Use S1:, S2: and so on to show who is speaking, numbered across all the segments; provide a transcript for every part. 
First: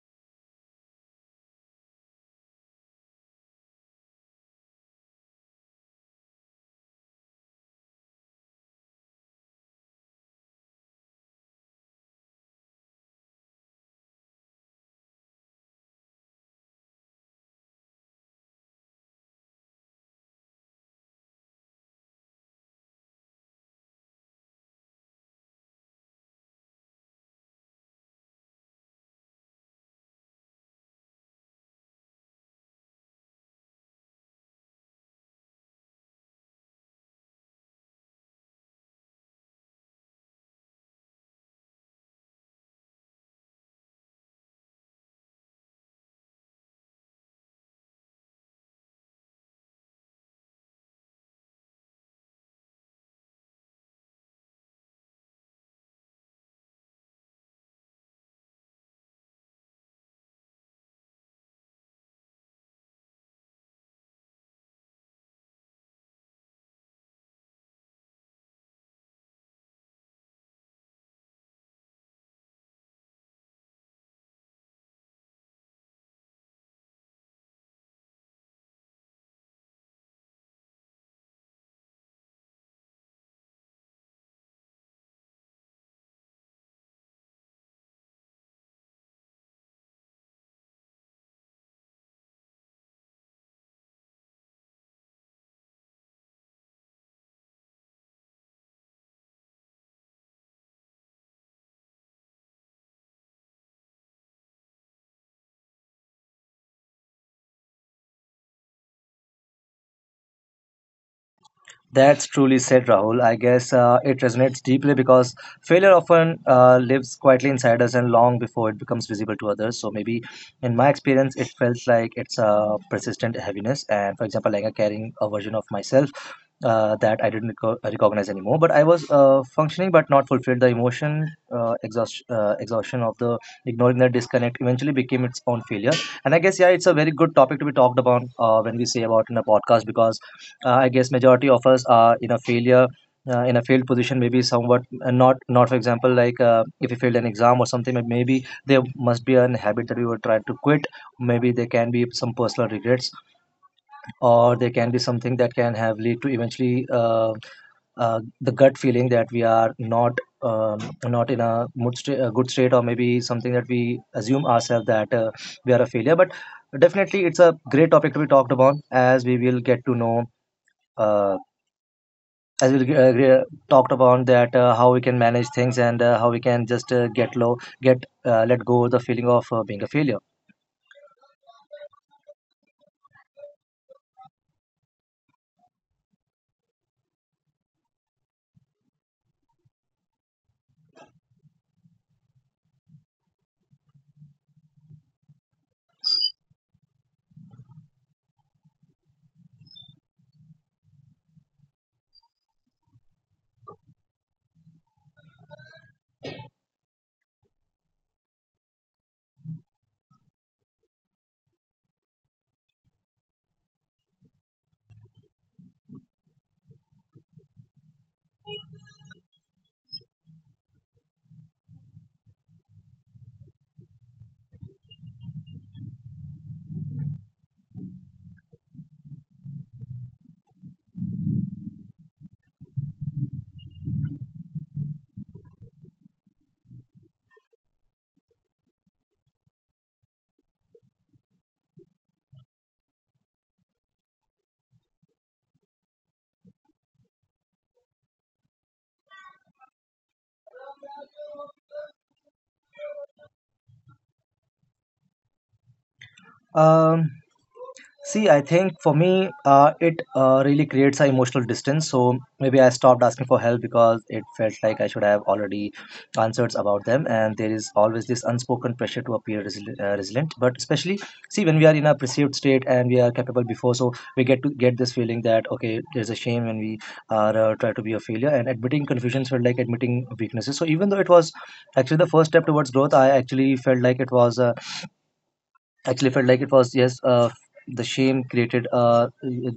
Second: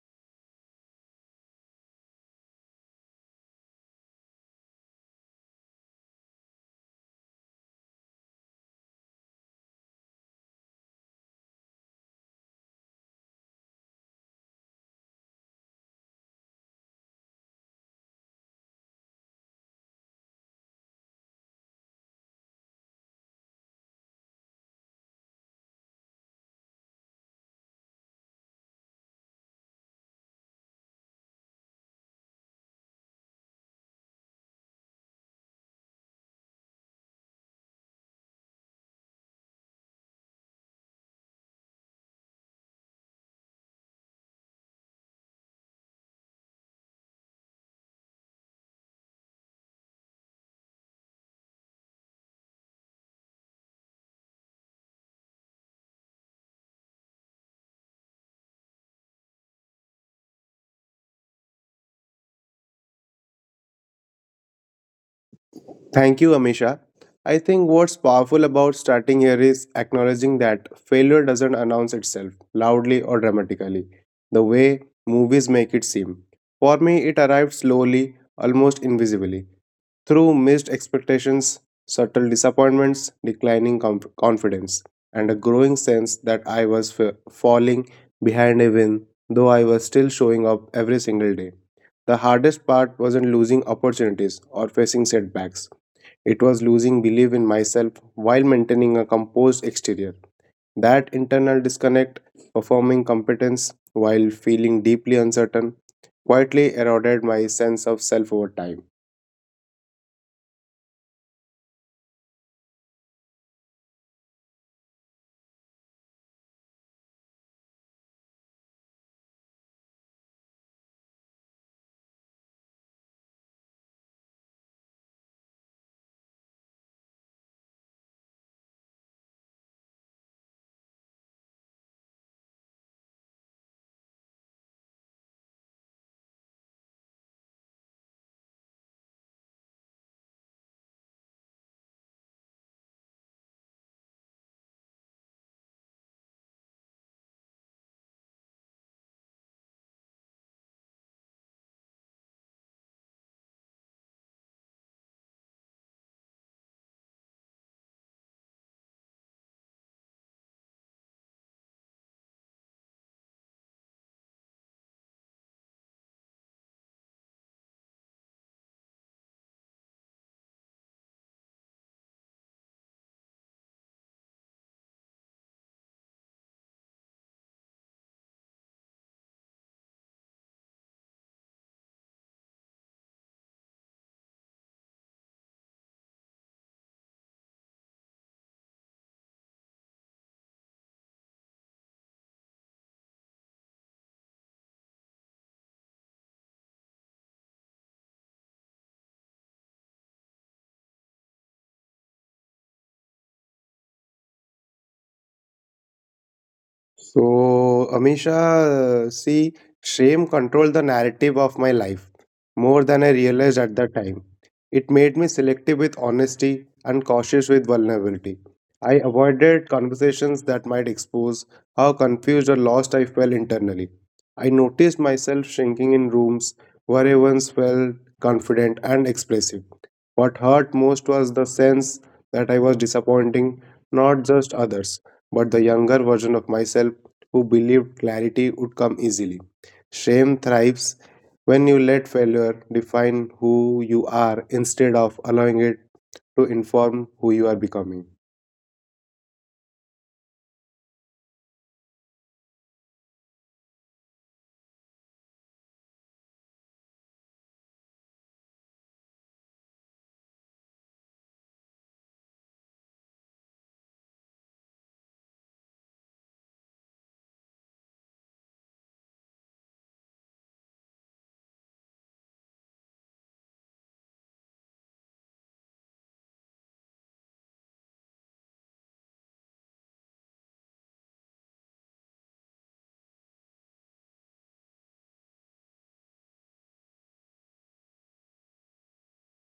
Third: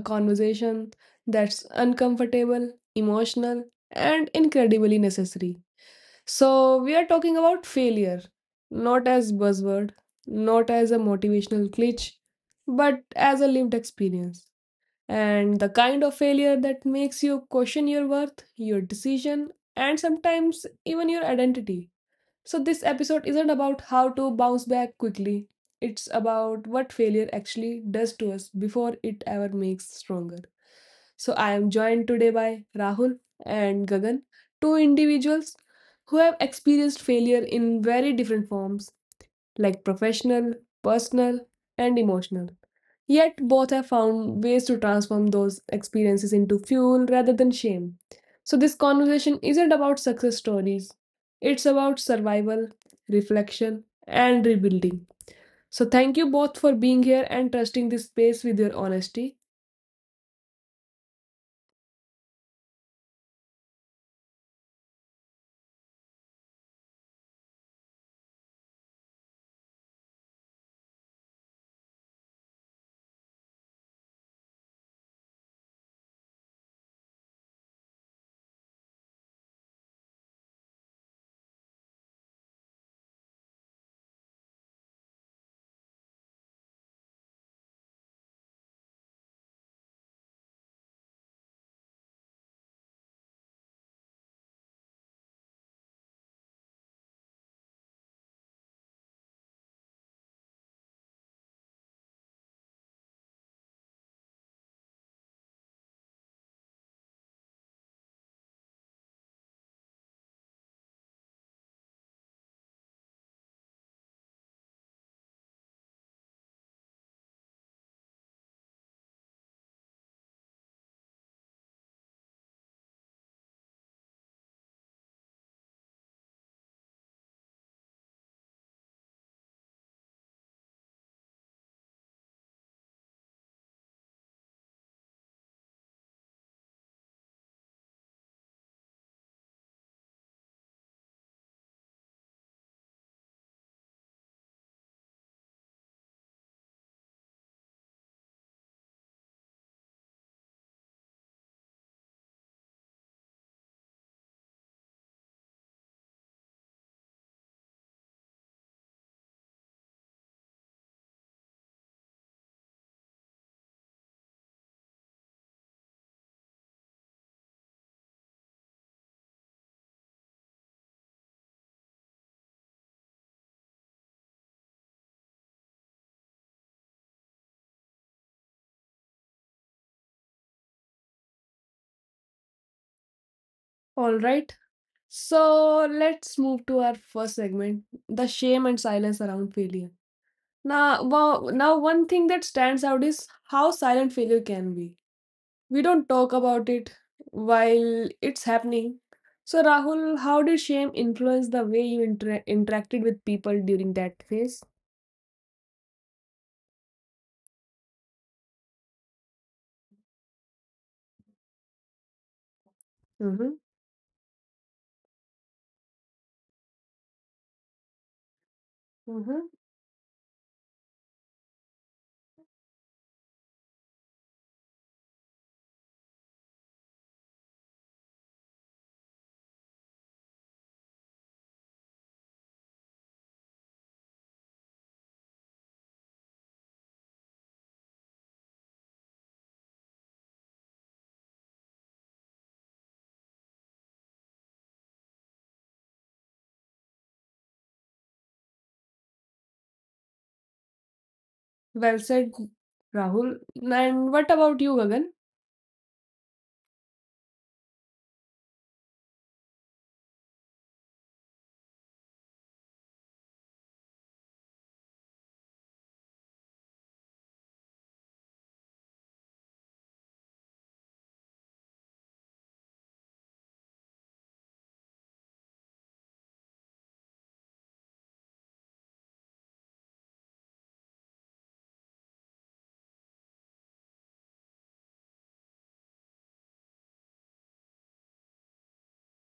S1: conversation that's uncomfortable, emotional, and incredibly necessary. So, we are talking about failure, not as buzzword, not as a motivational glitch, but as a lived experience. And the kind of failure that makes you question your worth, your decision, and sometimes even your identity. So, this episode isn't about how to bounce back quickly. It's about what failure actually does to us before it ever makes stronger. So, I am joined today by Rahul and Gagan, two individuals who have experienced failure in very different forms like professional, personal, and emotional. Yet, both have found ways to transform those experiences into fuel rather than shame. So, this conversation isn't about success stories, it's about survival, reflection, and rebuilding. So, thank you both for being here and trusting this space with your honesty.
S2: Thank you, Amisha. I think what's powerful about starting here is acknowledging that failure doesn't announce itself loudly or dramatically, the way movies make it seem. For me, it arrived slowly, almost invisibly, through missed expectations, subtle disappointments, declining confidence, and a growing sense that falling behind even though I was still showing up every single day. The hardest part wasn't losing opportunities or facing setbacks. It was losing belief in myself while maintaining a composed exterior. That internal disconnect, performing competence while feeling deeply uncertain, quietly eroded my sense of self over time.
S3: That's truly said, Rahul. I guess it resonates deeply because failure often lives quietly inside us and long before it becomes visible to others. So maybe in my experience, it felt like it's a persistent heaviness. And for example, like I'm carrying a version of myself that I didn't recognize anymore. But I was functioning, but not fulfilled. The exhaustion of the ignoring that disconnect eventually became its own failure. And I guess, yeah, it's a very good topic to be talked about when we say about in a podcast because I guess majority of us are in a failure. In a failed position, maybe somewhat not for example, like if you failed an exam or something, maybe there must be an habit that we were trying to quit. Maybe there can be some personal regrets, or there can be something that can have lead to eventually the gut feeling that we are not um, not in a a good state, or maybe something that we assume ourselves that we are a failure. But definitely it's a great topic to be talked about as we will get to know uh, as we talked about that how we can manage things, and how we can just get low get let go the feeling of being a failure.
S1: All right, so let's move to our first segment, the shame and silence around failure. Now, one thing that stands out is how silent failure can be. We don't talk about it while it's happening. So, Rahul, how did shame influence the way you interacted with people during that phase?
S2: So, Amisha, see, shame controlled the narrative of my life more than I realized
S1: Mm-hmm.
S2: at the time. It made me selective with honesty and cautious with vulnerability. I
S1: Mm-hmm.
S2: avoided conversations that might expose how confused or lost I felt internally. I noticed myself shrinking in rooms where I once felt confident and expressive. What hurt most was the sense that I was disappointing not just others but the younger version of myself who believed clarity would come easily. Shame thrives when you let failure define who you are instead of allowing it to inform who you are becoming.
S1: Well said, Rahul. And what about you, Gagan?
S3: um, See, I think for me, it really creates an emotional distance. So maybe I stopped asking for help because it felt like I should have already answers about them. And there is always this unspoken pressure to appear resilient. But especially, see, when we are in a perceived state and we are capable before, so we get to get this feeling that okay, there's a shame when we are try to be a failure. And admitting confusions felt like admitting weaknesses. So even though it was actually the first step towards growth, I actually felt like it was. Actually felt like it was, yes, the shame created uh,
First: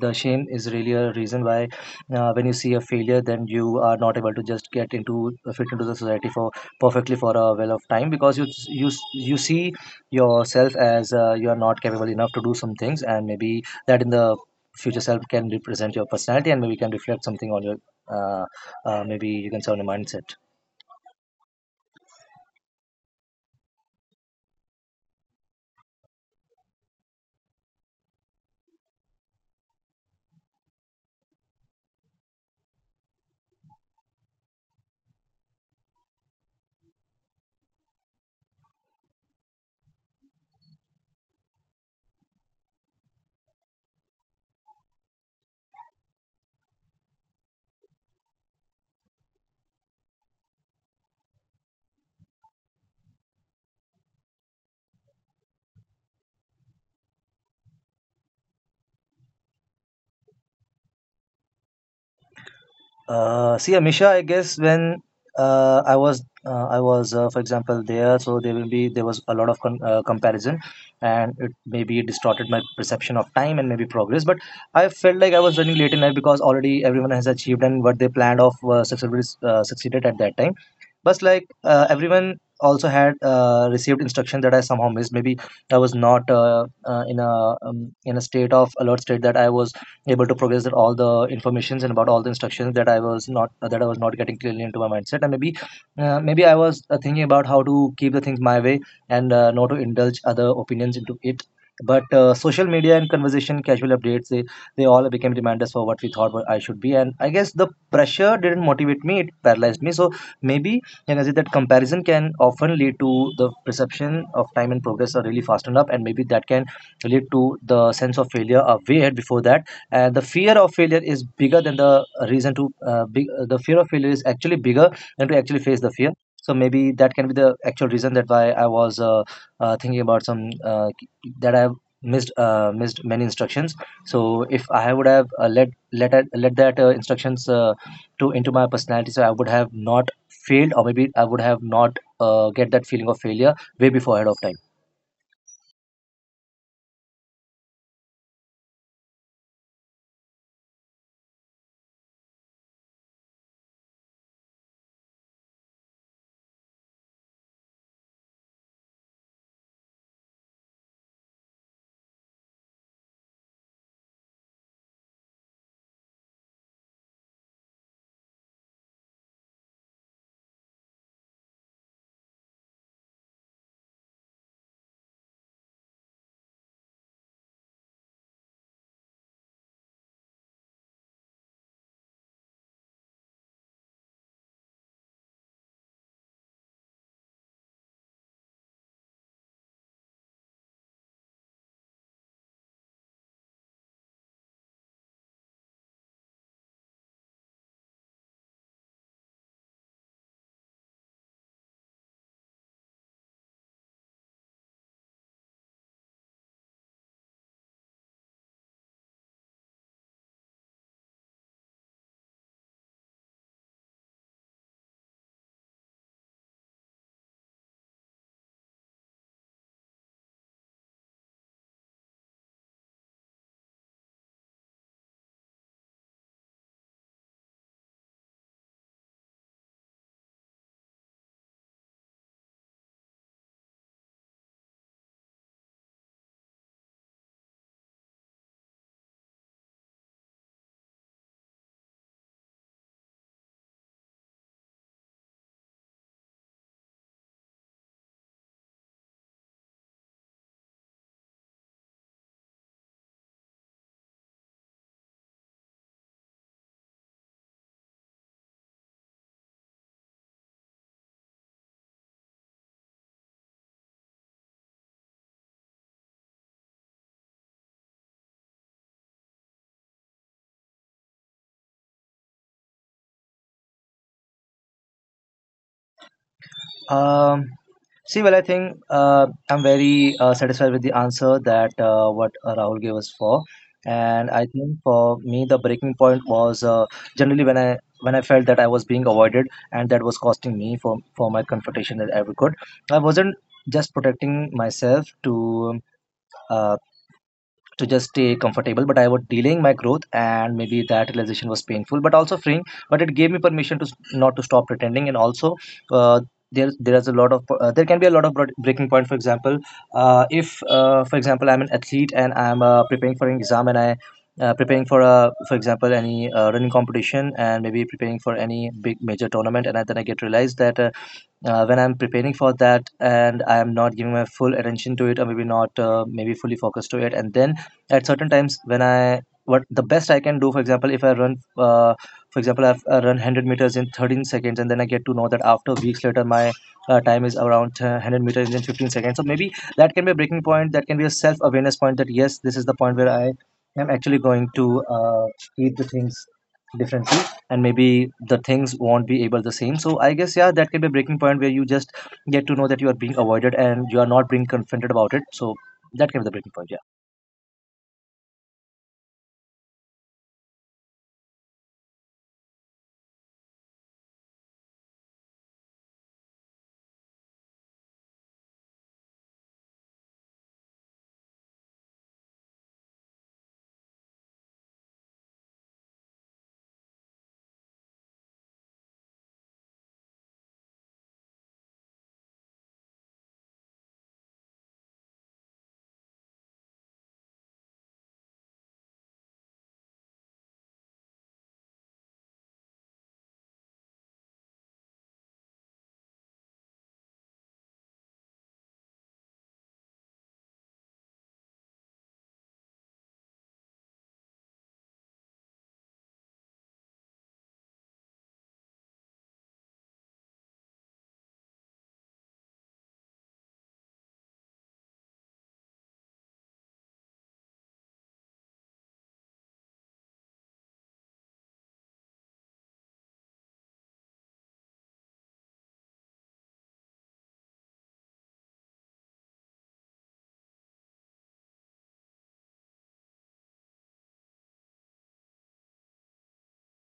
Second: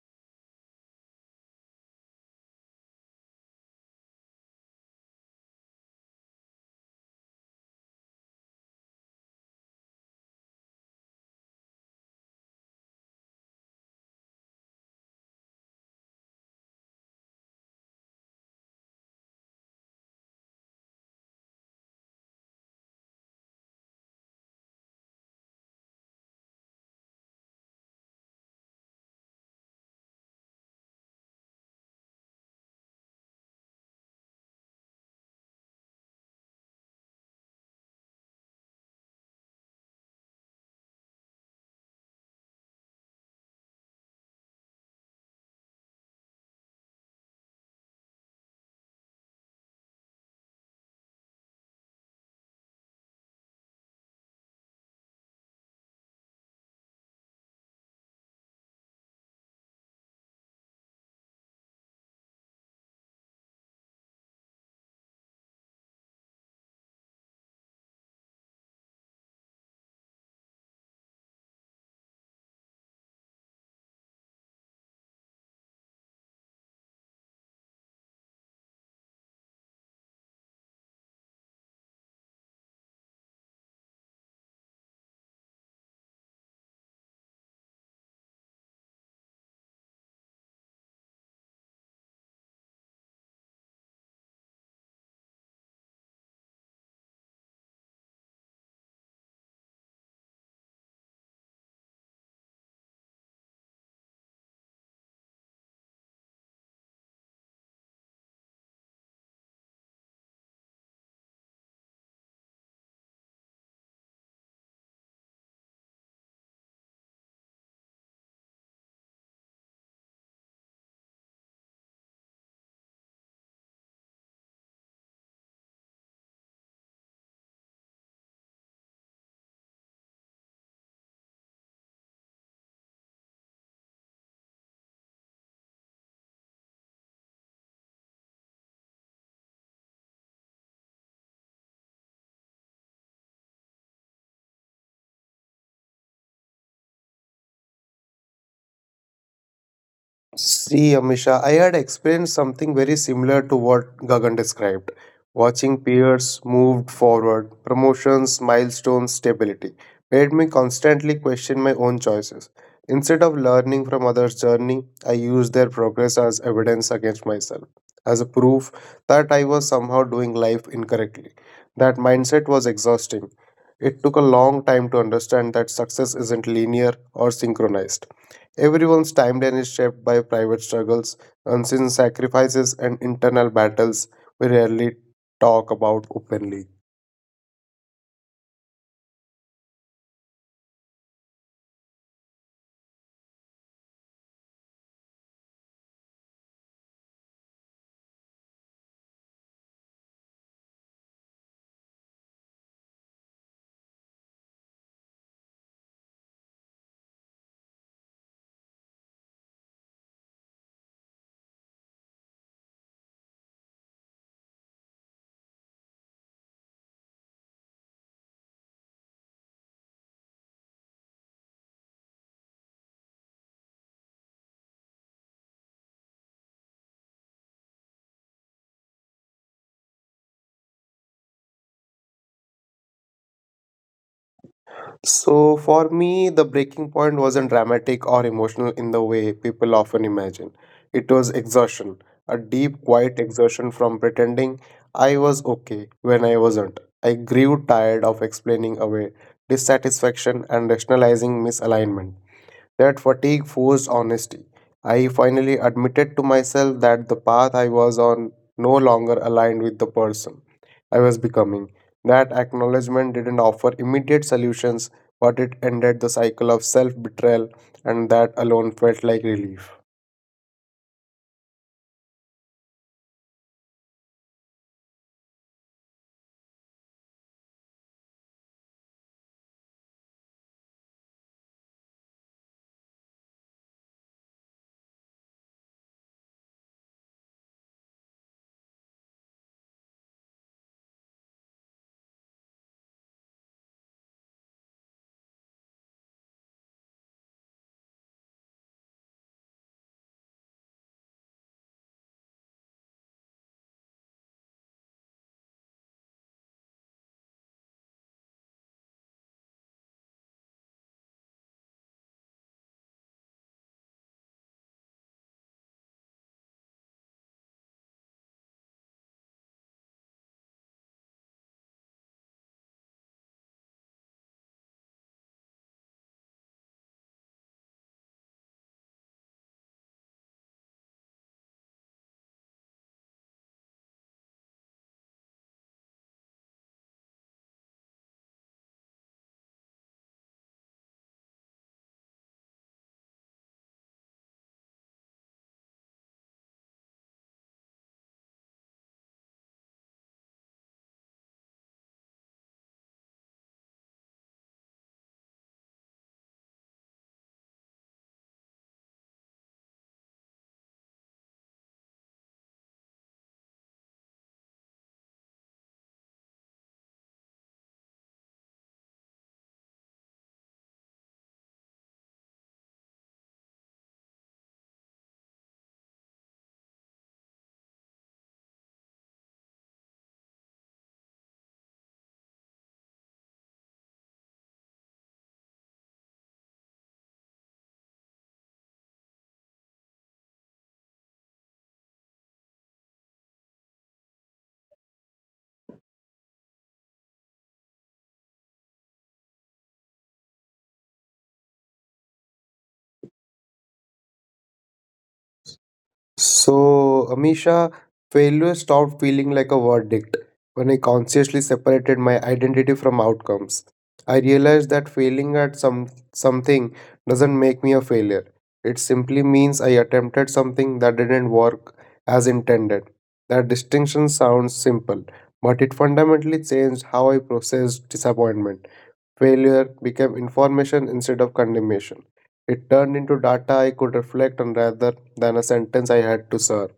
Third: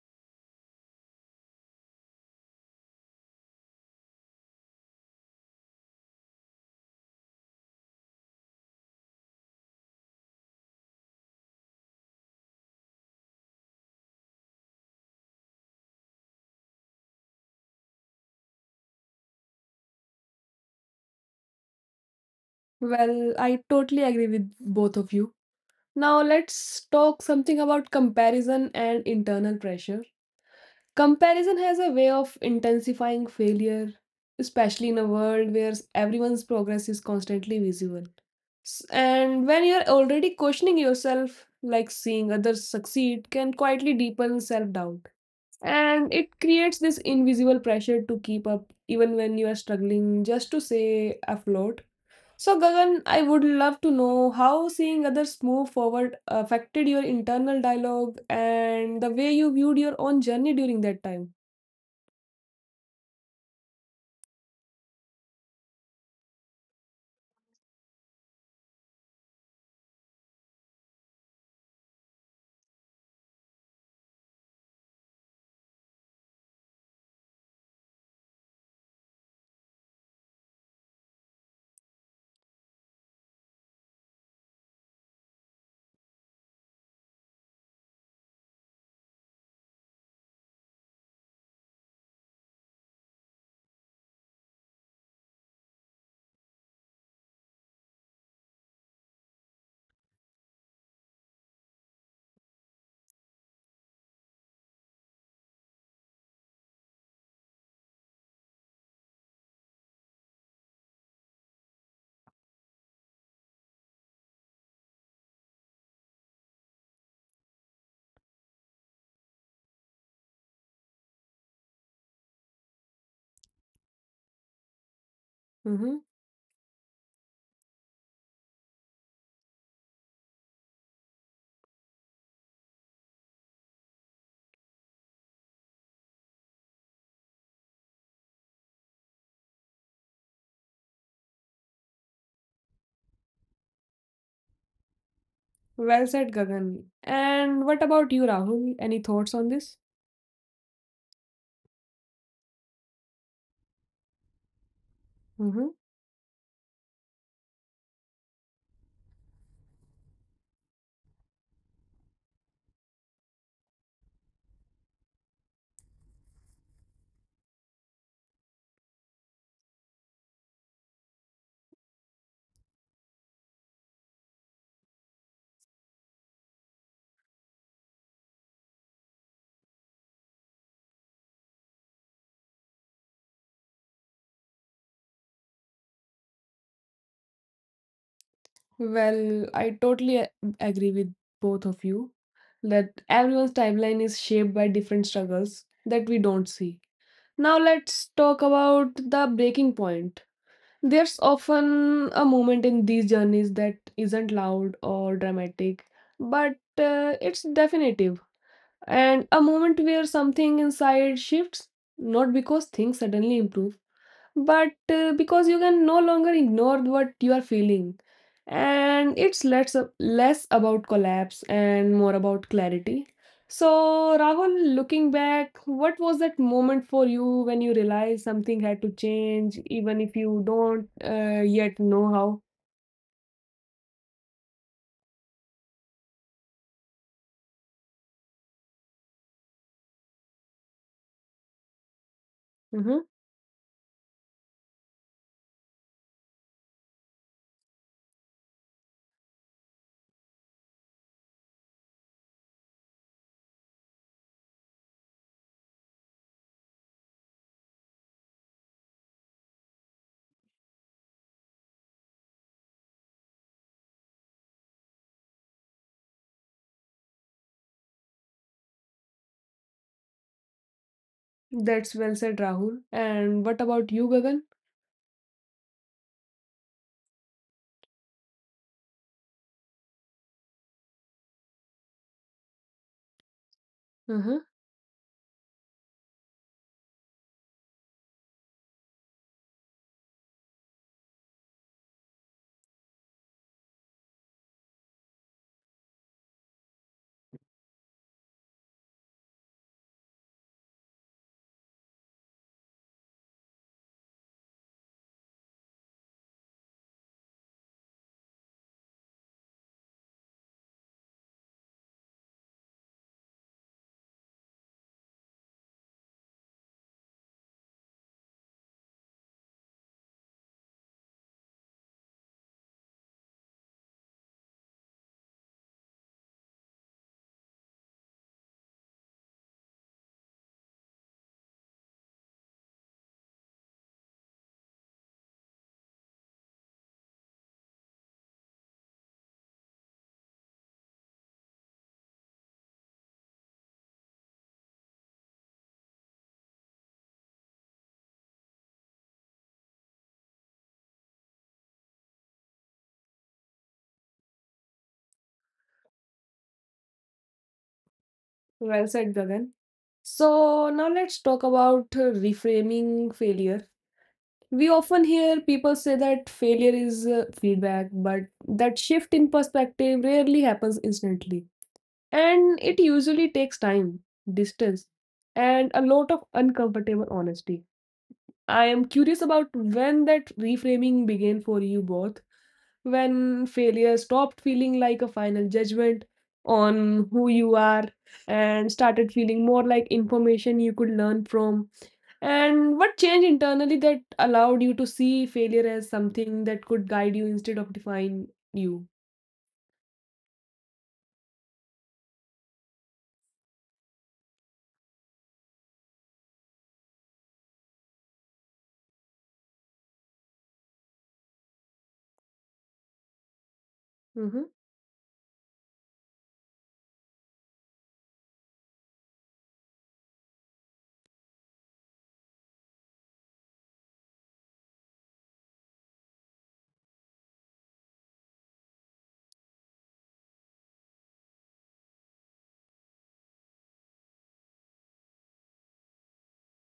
S3: the shame is really a reason why when you see a failure, then you are not able to just get into fit into the society for perfectly for a well of time because you you see yourself as you are not capable enough to do some things, and maybe that in the future self can represent your personality and maybe can reflect something on your uh, maybe you can say on your mindset.
S1: Well, I totally agree with both of you. Now, let's talk something about comparison and internal pressure. Comparison has a way of intensifying failure, especially in a world where everyone's progress is constantly visible. And when you're already questioning yourself, like seeing others succeed can quietly deepen self doubt. And it creates this invisible pressure to keep up even when you are struggling just to stay afloat. So, Gagan, I would love to know how seeing others move forward affected your internal dialogue and the way you viewed your own journey during that time.
S3: See, Amisha, I guess when for example, there, so there will be there was a lot of comparison, and it maybe distorted my perception of time and maybe progress. But I felt like I was running late in life because already everyone has achieved and what they planned of successfully succeeded at that time. But like everyone also had received instruction that I somehow missed. Maybe I was not in a state of alert state that I was able to progress all the informations and about all the instructions that I was not that I was not getting clearly into my mindset, and maybe I was thinking about how to keep the things my way, and not to indulge other opinions into it. But social media and conversation casual updates, they all became reminders for what we thought what I should be, and I guess the pressure didn't motivate me, it paralyzed me. So maybe, and as it, that comparison can often lead to the perception of time and progress are really fastened up, and maybe that can lead to the sense of failure a way ahead before that. And the fear of failure is bigger than the reason to, the fear of failure is actually bigger than to actually face the
S1: Mm-hmm.
S3: fear. So maybe that can be the actual reason that why I was thinking about some that I missed many instructions. So if I would have let that instructions to into my personality, so I would have not failed, or maybe I would have not get that feeling of failure way before ahead of time.
S1: Well said, Gagan. And what about you, Rahul? Any thoughts on this?
S2: See, Amisha, I had experienced something very similar to what Gagan described.
S1: Mm-hmm.
S2: Watching peers moved forward, promotions, milestones, stability made me constantly question my own choices. Instead of learning from others' journey, I used their progress as evidence against myself, as a proof that I was somehow doing life incorrectly. That mindset was exhausting. It took a long time to understand that success isn't linear or synchronized. Everyone's timeline is shaped by private struggles, unseen sacrifices, and internal battles we rarely talk about openly.
S1: Well, I totally agree with both of you that everyone's timeline is shaped by different struggles that we don't see. Now, let's talk about the breaking point. There's often a moment in these journeys that isn't loud or dramatic, but it's definitive, and a moment where something inside shifts, not because things suddenly improve, but because you can no longer ignore what you are feeling, and it's less about collapse and more about clarity. So, Rahul, looking back, what was that moment for you when you realized something had to change, even if you don't yet know how?
S2: So, for me, the breaking point wasn't dramatic or emotional in the way people often imagine. It was exhaustion, a deep,
S1: Hmm.
S2: quiet exhaustion from pretending I was okay when I wasn't. I grew tired of explaining away dissatisfaction and rationalizing misalignment. That fatigue forced honesty. I finally admitted to myself that the path I was on no longer aligned with the person I was becoming. That acknowledgement didn't offer immediate solutions, but it ended the cycle of self betrayal, and that alone felt like relief.
S1: That's well said, Rahul. And what about you, Gagan?
S3: Um, See, well, I think I'm very satisfied with the answer that what Rahul gave us for, and
S1: Hmm.
S3: I think for me the breaking point was generally when I felt that I was being avoided, and that was costing me for my confrontation that I could. I wasn't just protecting myself to. um, Uh, to just stay comfortable, but I was delaying my growth, and maybe that realization was painful but also freeing, but it gave me permission to not to stop pretending. And also uh, there is a lot of there can be a lot of breaking point, for example, if for example I'm an athlete and I'm preparing for an exam, and I preparing for a, for example, any running competition, and maybe preparing for any big major tournament, and then I get realized that when I'm preparing for that and I am not giving my full attention to it, or maybe not maybe fully focused to it. And then at certain times when I what the best I can do, for example, if I run for example I run 100 meters in 13 seconds, and then I get to know that after weeks later my time is around 100 meters in 15 seconds. So maybe that can be a breaking point, that can be a self-awareness point, that yes, this is the point where I am actually going to treat the things differently, and maybe the things won't be able the same. So I guess, yeah, that can be a breaking point where you just get to know that you are being avoided and you are not being confronted about it. So that can be the breaking point, yeah.
S1: Well said, Gagan. So now let's talk about reframing failure. We often hear people say that failure is feedback, but that shift in perspective rarely happens instantly. And it usually takes time, distance, and a lot of uncomfortable honesty. I am curious about when that reframing began for you both, when failure stopped feeling like a final judgment on who you are and started feeling more like information you could learn from. And what changed internally that allowed you to see failure as something that could guide you instead of define you?
S2: So, Amisha, failure stopped feeling like a verdict when I consciously separated my identity from outcomes. I
S1: Hmm.
S2: realized that failing at something doesn't make me a failure. It simply means I attempted something that didn't work as intended. That distinction sounds simple, but it fundamentally changed how I processed disappointment. Failure became information instead of condemnation. It turned into data I could reflect on rather than a sentence I had to serve.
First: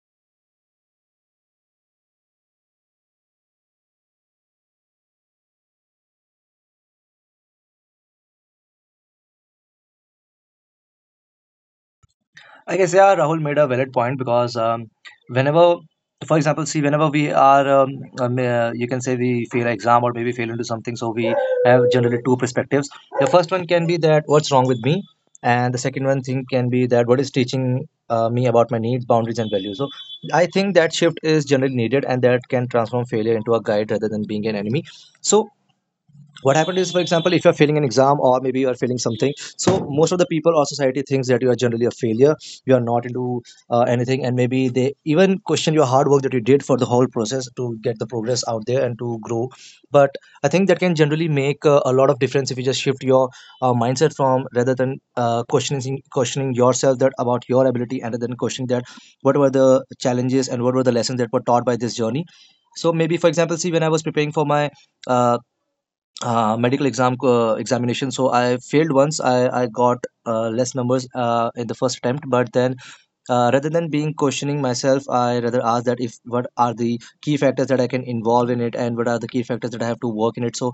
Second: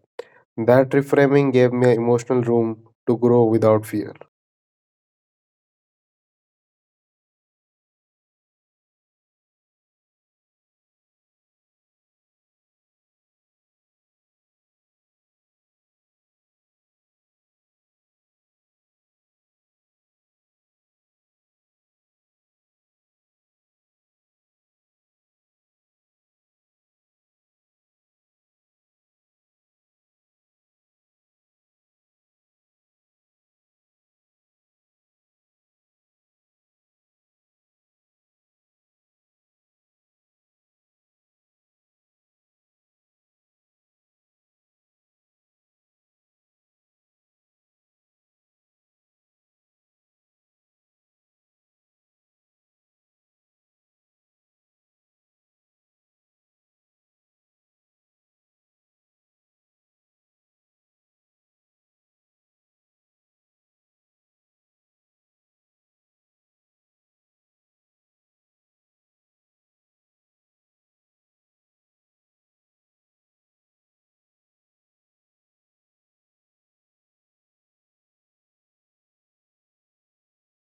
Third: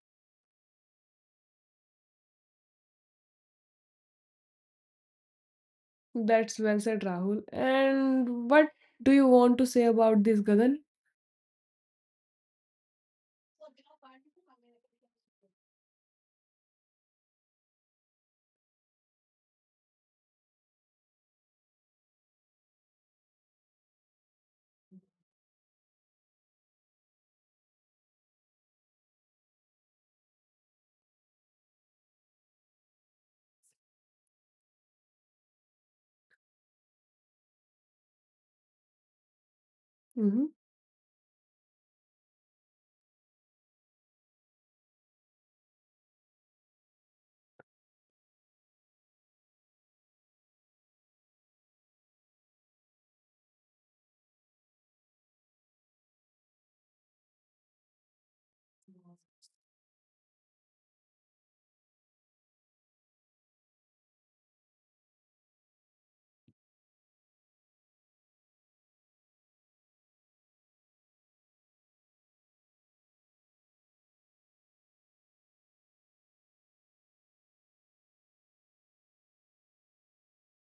S2: That reframing gave me emotional room to grow without fear.
S1: That's well said, Rahul. And what do you want to say about this, Gagan?
S3: I guess, yeah, Rahul made a valid point because whenever, for example, see, whenever we are, you can say we fail an exam or maybe fail into something, so we have generally two perspectives. The first one can be that what's wrong with me, and the second one thing can be that what is teaching me about my needs, boundaries, and values. So I think that shift is generally needed, and that can transform failure into a guide rather than being an enemy. So what happened is, for example, if you're failing an exam or maybe you're failing something, so most of the
S1: Mm-hmm.
S3: people or society thinks that you are generally a failure, you are not into anything, and maybe they even question your hard work that you did for the whole process to get the progress out there and to grow. But I think that can generally make a lot of difference if you just shift your mindset from, rather than questioning yourself that about your ability, and then questioning that what were the challenges and what were the lessons that were taught by this journey. So maybe, for example, see, when I was preparing for my uh, medical examination, so I failed once, I got less numbers in the first attempt. But then rather than being questioning myself, I rather ask that if what are the key factors that I can involve in it, and what are the key factors that I have to work in it. So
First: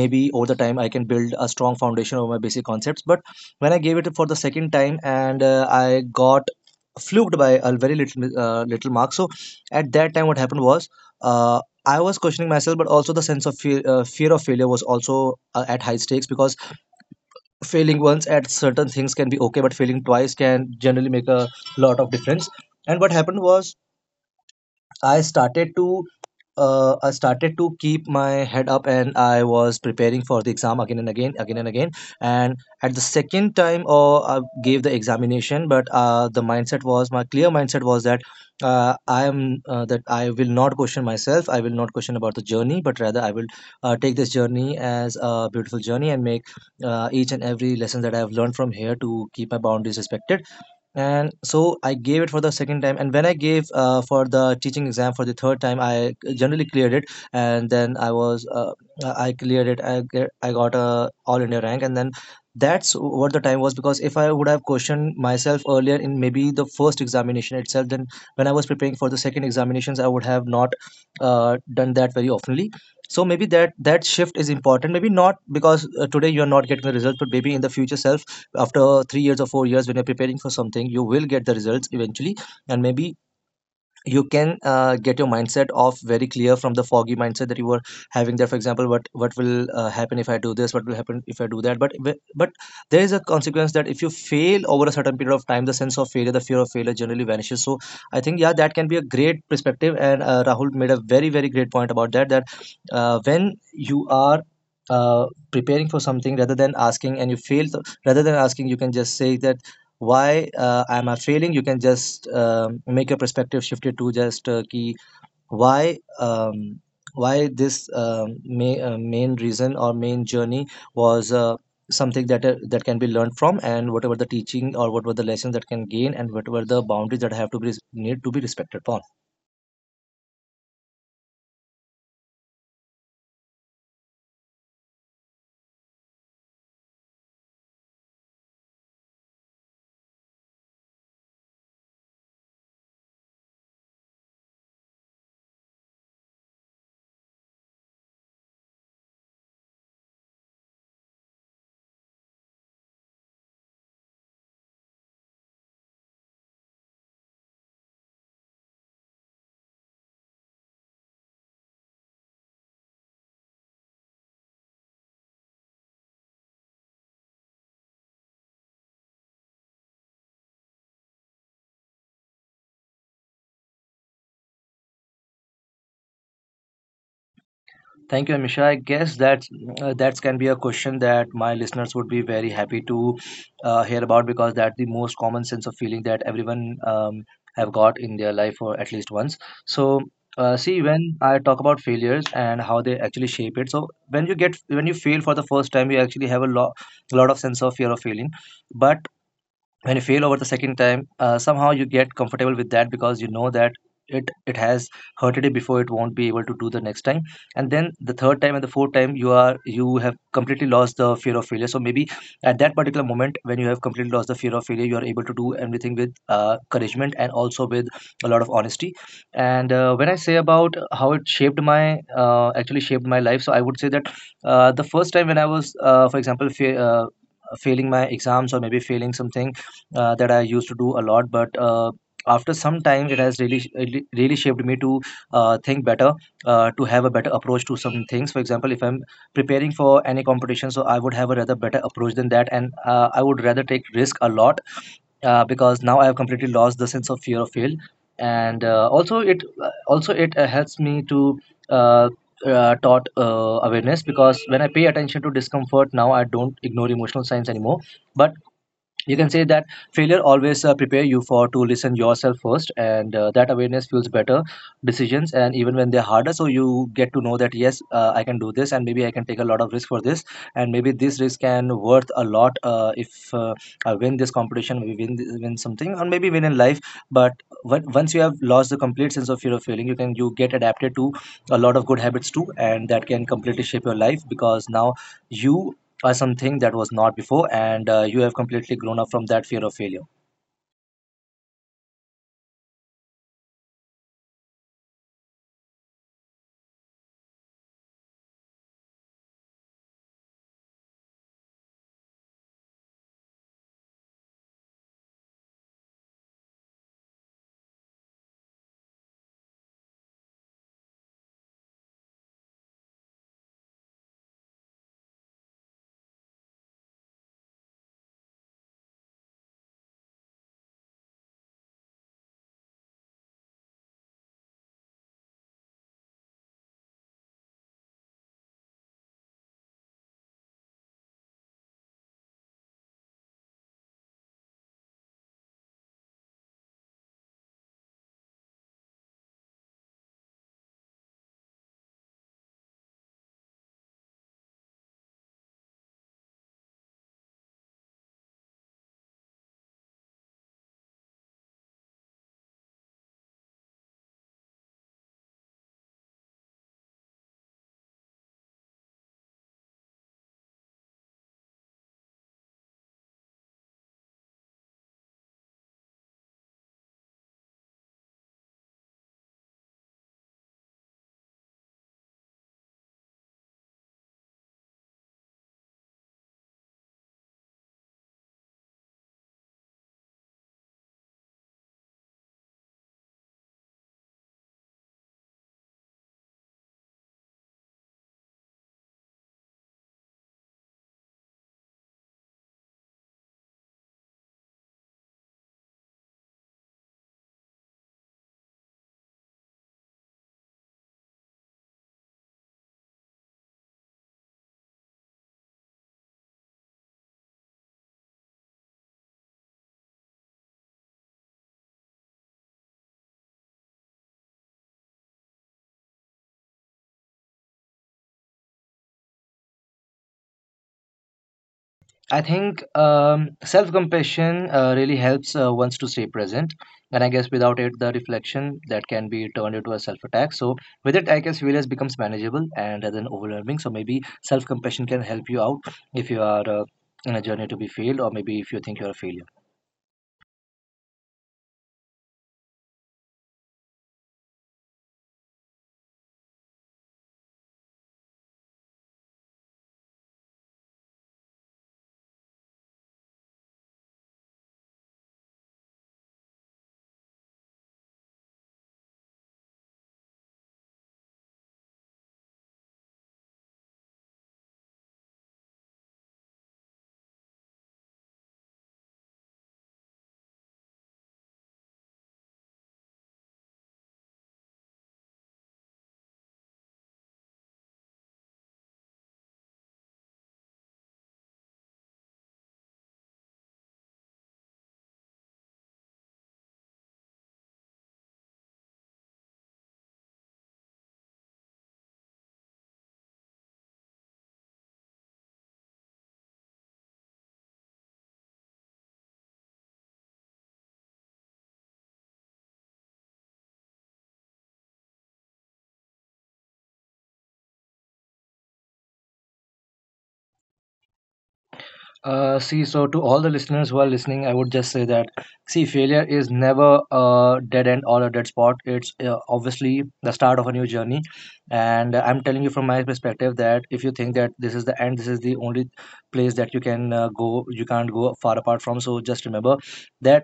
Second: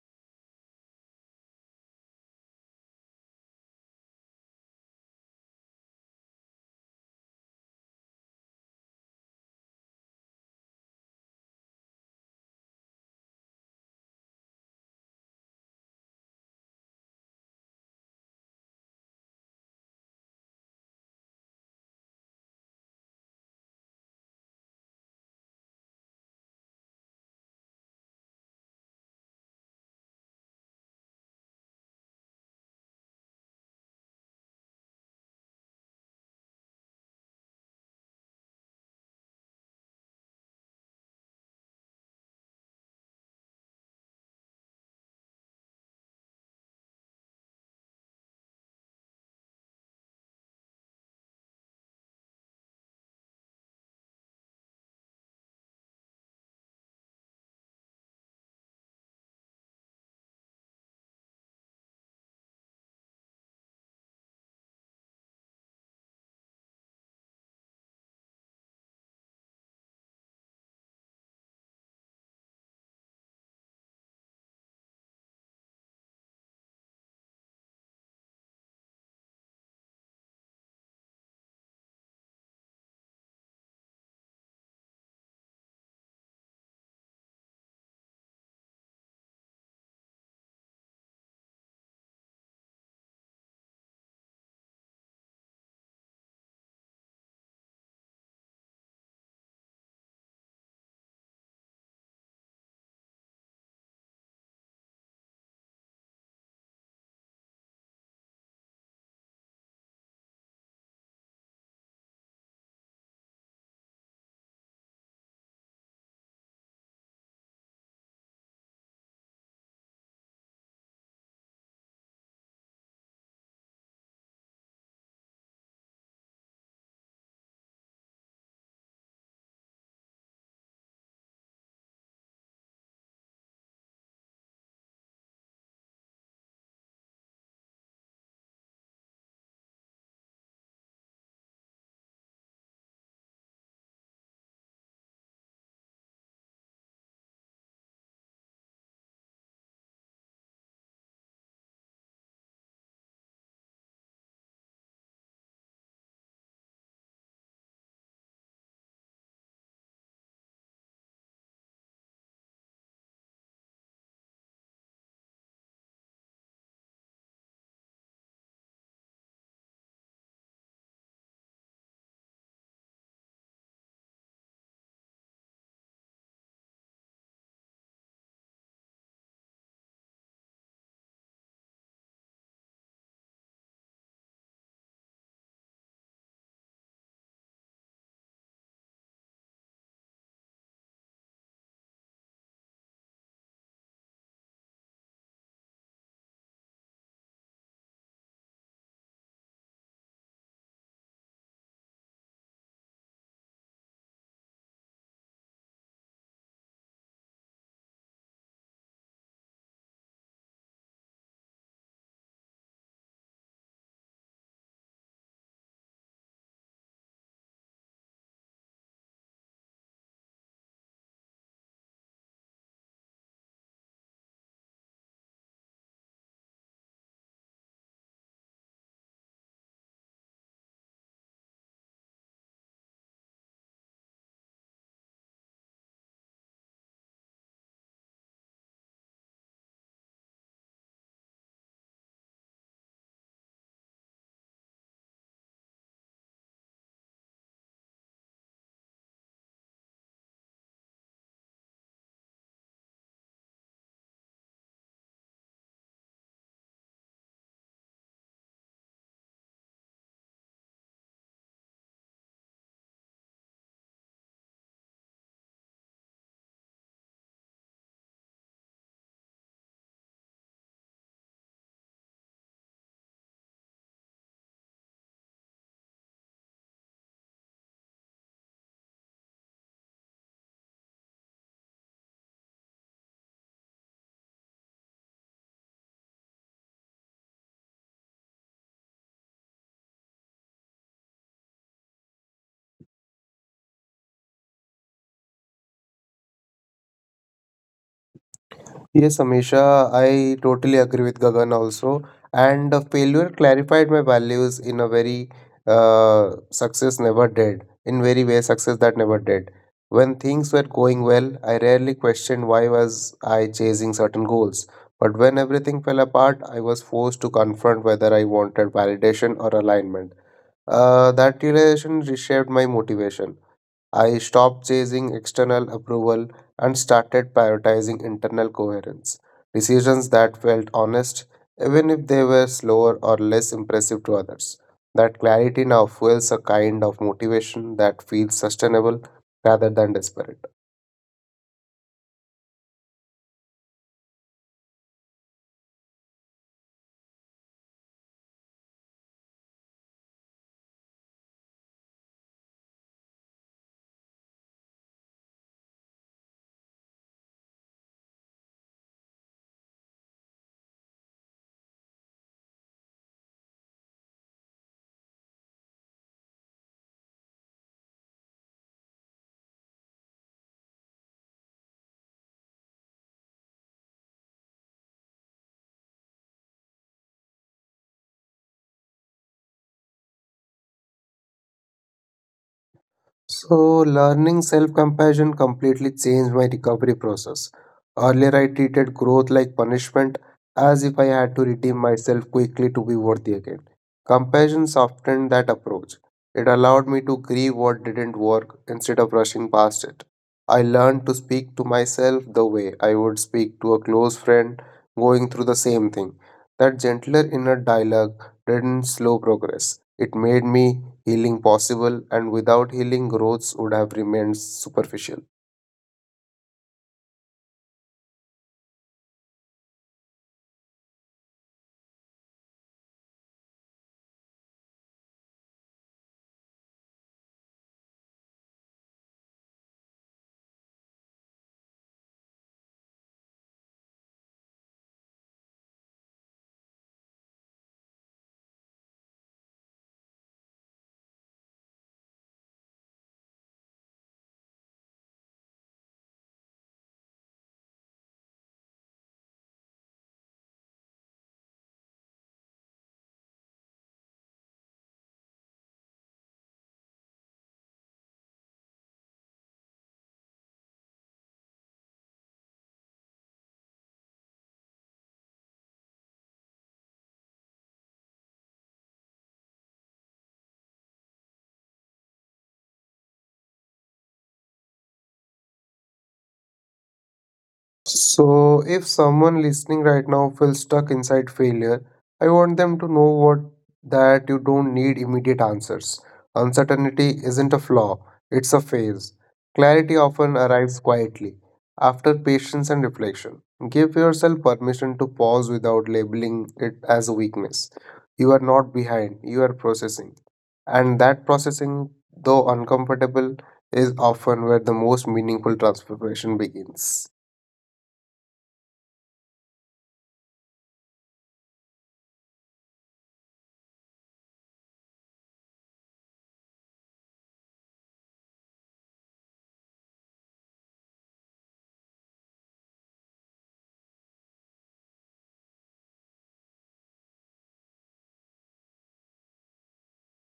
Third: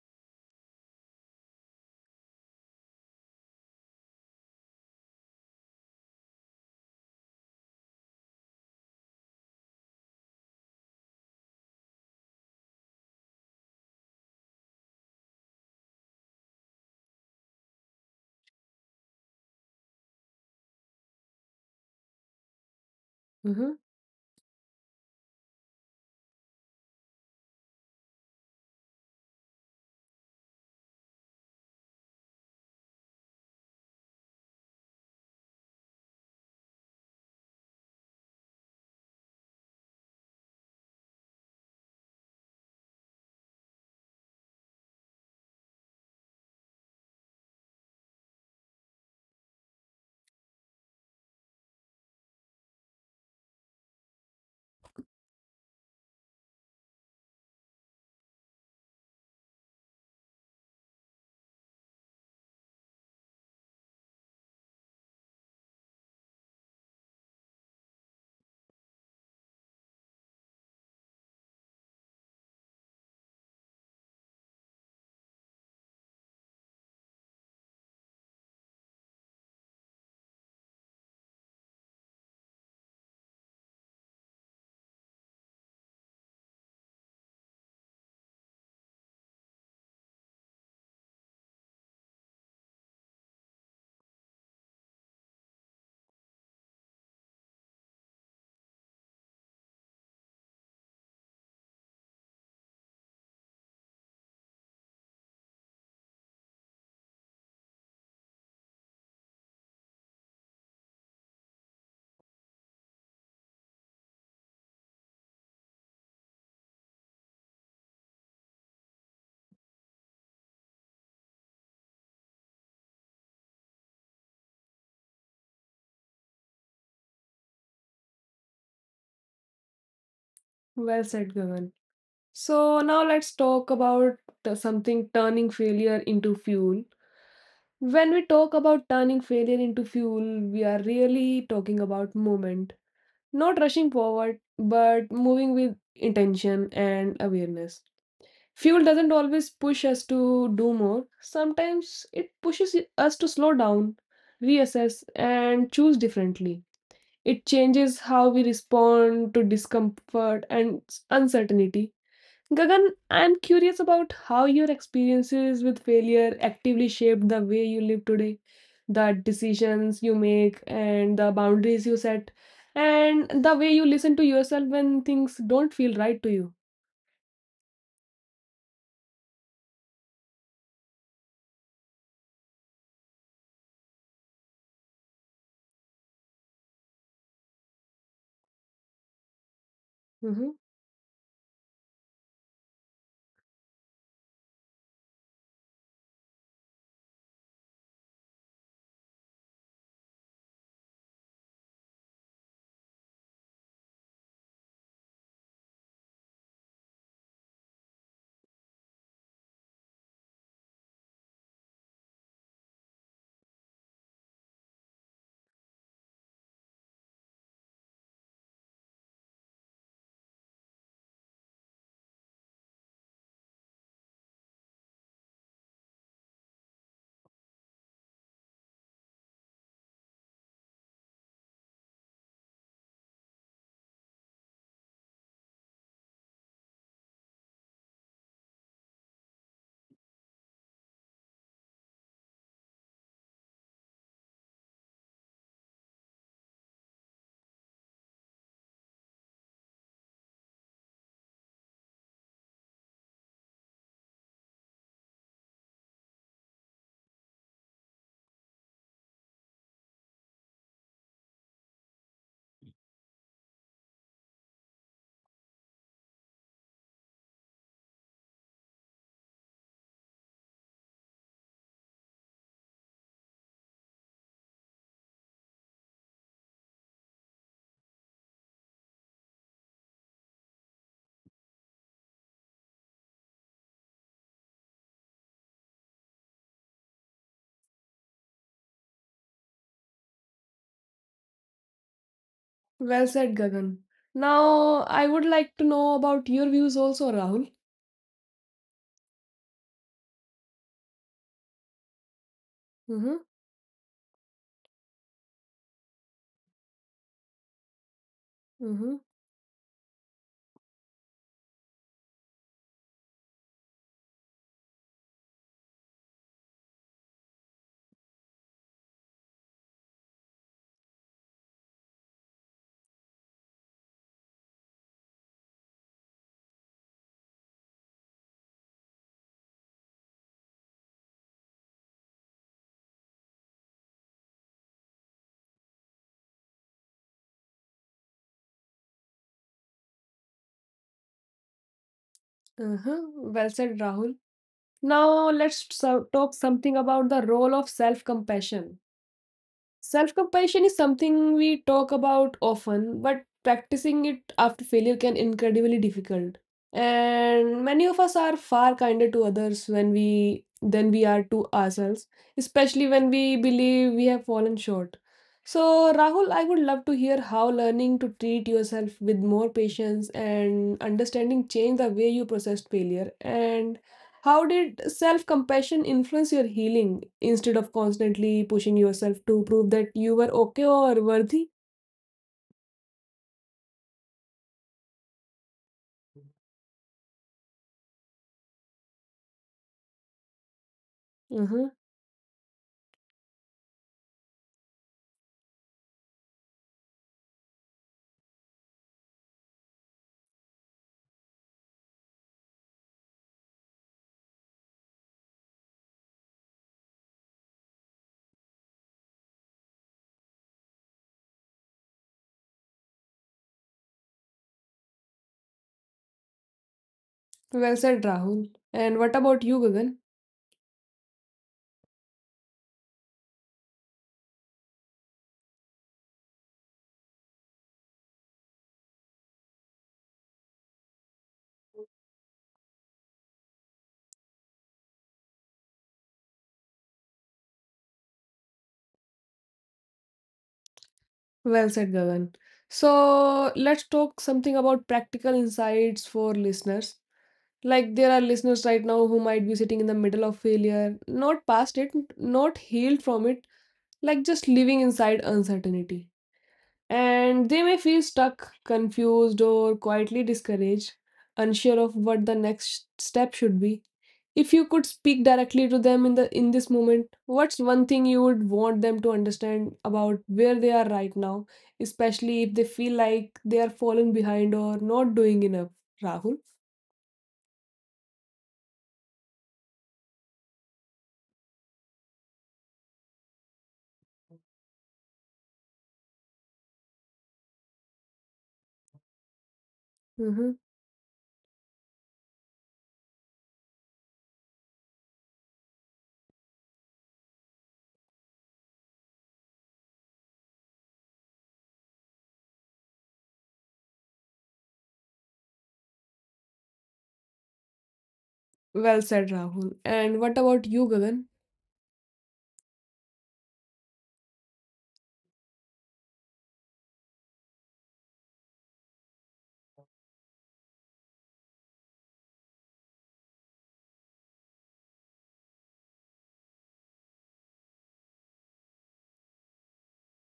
S3: maybe over the time I can build a strong foundation over my basic concepts. But when I gave it for the second time, and I got fluked by a very little mark. So at that time what happened was, uh, I was questioning myself, but also the sense of fear of failure was also at high stakes, because failing once at certain things can be okay, but failing twice can generally make a lot of difference. And what happened
S1: Mm-hmm.
S3: was, I started to I started to keep my head up, and I was preparing for the exam again and again, again and again. And at the second time, oh, I gave the examination, but the mindset was my clear mindset was that I am that I will not question myself. I will not question about the journey, but rather I will take this journey as a beautiful journey and make each and every lesson that I have learned from here to keep my boundaries respected. And so I gave it for the second time, and when I gave for the teaching exam for the third time, I generally cleared it. And then I cleared it. I got a all India rank. And then that's what the time was, because if I would have questioned myself earlier in maybe the first examination itself, then when I was preparing for the second examinations, I would have not done that very oftenly. So maybe that shift is important, maybe not, because today you are not getting the result, but maybe in the future self, after 3 years or 4 years, when you're preparing for something, you will get the results eventually. And maybe you can get your mindset off very clear from the foggy mindset that you were having there. For example, what will happen if I do this, what will happen if I do that, but there is a consequence that if you fail over a certain period of time, the sense of failure, the fear of failure, generally vanishes. So I think, yeah, that can be a great perspective. And Rahul made a very, very great point about that, that when you are uh, preparing for something, rather than asking and you rather than asking, you can just say that why am I failing. You can just make your perspective shifted to just key, why um, why this main reason or main journey was something that that can be learned from, and whatever the teaching or whatever the lesson that can gain, and whatever the boundaries that have to be, need to be respected upon.
S1: Well said, Gagan. So now let's talk about something turning failure into fuel. When we talk about turning failure into fuel, we are really talking about movement. Not rushing forward, but moving with intention and awareness. Fuel doesn't always push us to do more, sometimes it pushes us to slow down, reassess, and choose differently. It changes how we respond to discomfort and uncertainty. Gagan, I'm curious about how your experiences with failure actively shaped the way you live today, the decisions you make, and the boundaries you set, and the way you listen to yourself when things don't feel right to you.
S3: Thank you, Amisha. I guess that that can be a question that my listeners would be very happy to hear about, because that's the most common sense of feeling that everyone have got in their life, or at least once. So,
S1: Hmm.
S3: see, when I talk about failures and how they actually shape it. So, when you get when you fail for the first time, you actually have a lot of sense of fear of failing, but when you fail over the second time, somehow you get comfortable with that, because you know that it has hurted it before, it won't be able to do the next time. And then the third time and the fourth time, you have completely lost the fear of failure. So maybe at that particular moment when you have completely lost the fear of failure, you are able to do everything with encouragement and also with a lot of honesty. And when I say about how it shaped my actually shaped my life, so I would say that the first time when I was for example failing my exams or maybe failing something that I used to do a lot. But after some time, it has really, really, really shaped me to think better, to have a better approach to some things. For example, if I'm preparing for any competition, so I would have a rather better approach than that, and I would rather take risk a lot, because now I have completely lost the sense of fear of fail. And also it helps me to. Uh, taught Awareness, because when I pay attention to discomfort now, I don't ignore emotional signs anymore. But you can say that failure always prepare you for to listen yourself first, and that awareness fuels better decisions, and even when they're harder. So you get to know that yes, I can do this, and maybe I can take a lot of risk for this. And maybe this risk can worth a lot, if I win this competition, we win win something, or maybe win in life. But when, once you have lost the complete sense of fear of failing, you get adapted to a lot of good habits too, and that can completely shape your life, because now you, or something that was not before, and you have completely grown up from that fear of failure.
S1: Well said, Gagan. Now, I would like to know about your views also, Rahul.
S2: Yes, Amisha, I totally agree with Gagan also. And the
S1: Mm-hmm.
S2: failure clarified my values in a very success never did, in very way success that
S1: Mm-hmm.
S2: never did. When things were going well, I rarely questioned why was I chasing certain goals. But when everything fell apart, I was forced to confront whether I wanted validation or alignment. That realization reshaped my motivation. I stopped chasing external approval and started prioritizing internal coherence. Decisions that felt honest, even if they were slower or less impressive to others. That clarity now fuels a kind of motivation that feels sustainable rather than desperate.
S1: Uh huh. Well said, Rahul. Now, let's talk something about the role of self compassion. Self compassion is something we talk about often, but practicing it after failure can incredibly difficult. And many of us are far kinder to others when we than we are to ourselves, especially when we believe we have fallen short. So, Rahul, I would love to hear how learning to treat yourself with more patience and understanding changed the way you processed failure. And how did self compassion influence your healing instead of constantly pushing yourself to prove that you were okay or worthy?
S2: So, learning self compassion completely changed my recovery process. Earlier, I treated growth like punishment, as if I had to
S1: Hmm.
S2: redeem myself quickly to be worthy again. Compassion softened that approach. It allowed me to grieve what didn't work instead of rushing past it. I learned to speak to myself the way I would speak to a close friend going through the same thing. That gentler inner dialogue didn't slow progress, it made me healing possible, and without healing, growths would have remained superficial.
S1: Well said, Rahul. And what about you, Gagan?
S3: I think self-compassion really helps ones to stay present, and I guess without it the reflection that can be turned into a self-attack. So with it, I guess failures becomes manageable and rather than overwhelming. So maybe self-compassion can help you out if you are in a journey to be failed, or maybe if you think you're a failure.
S1: Well said, Gagan. So let's talk something about practical insights for listeners. Like there are listeners right now who might be sitting in the middle of failure, not past it, not healed from it, like just living inside uncertainty. And they may feel stuck, confused, or quietly discouraged, unsure of what the next step should be. If you could speak directly to them in this moment, what's one thing you would want them to understand about where they are right now, especially if they feel like they are falling behind or not doing enough, Rahul?
S2: So, if someone listening right now feels stuck inside failure, I want them to know what that you don't need immediate answers. Uncertainty isn't a flaw, it's a phase. Clarity often
S1: Hmm.
S2: arrives quietly after patience and reflection. Give yourself permission to pause without labeling it as a weakness. You are not behind, you are processing. And that processing, though uncomfortable, is often where the most meaningful transformation begins.
S1: Well said, Rahul. And what about you, Gagan?
S3: See, so to all the listeners who are listening, I would just say that, see, failure is never a dead end or a dead spot. It's obviously the start of a new journey. And I'm telling you from my perspective that if you think that this is the end, this is the only place that you can go, you can't go far apart from. So just remember that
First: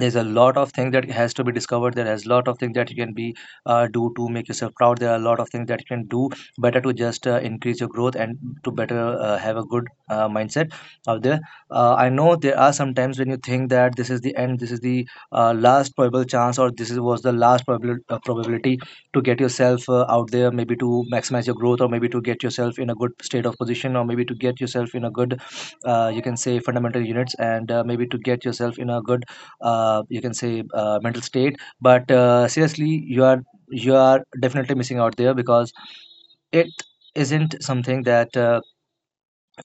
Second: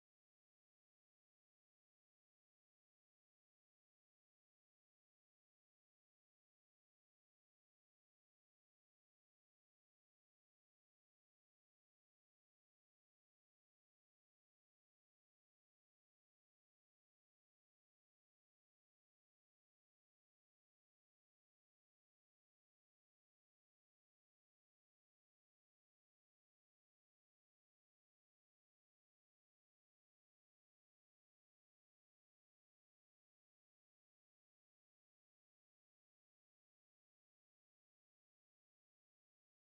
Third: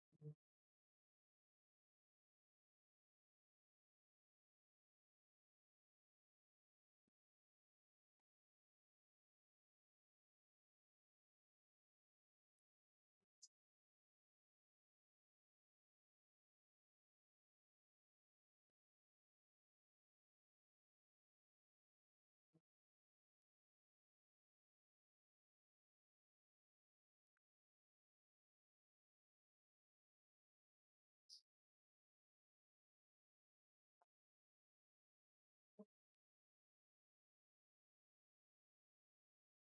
S3: there's a lot of things that has to be discovered, there has a lot of things that you can be do to make yourself proud, there are a lot of things that you can do better to just increase your growth and to better have a good mindset out there. I know there are some times when you think that this is the end, this is the last probable chance, or this is, was the last probability to get yourself out there, maybe to maximize your growth, or maybe to get yourself in a good state of position, or maybe to get yourself in a good you can say fundamental units, and maybe to get yourself in a good you can say mental state. But seriously, you are definitely missing out there, because it isn't something that uh,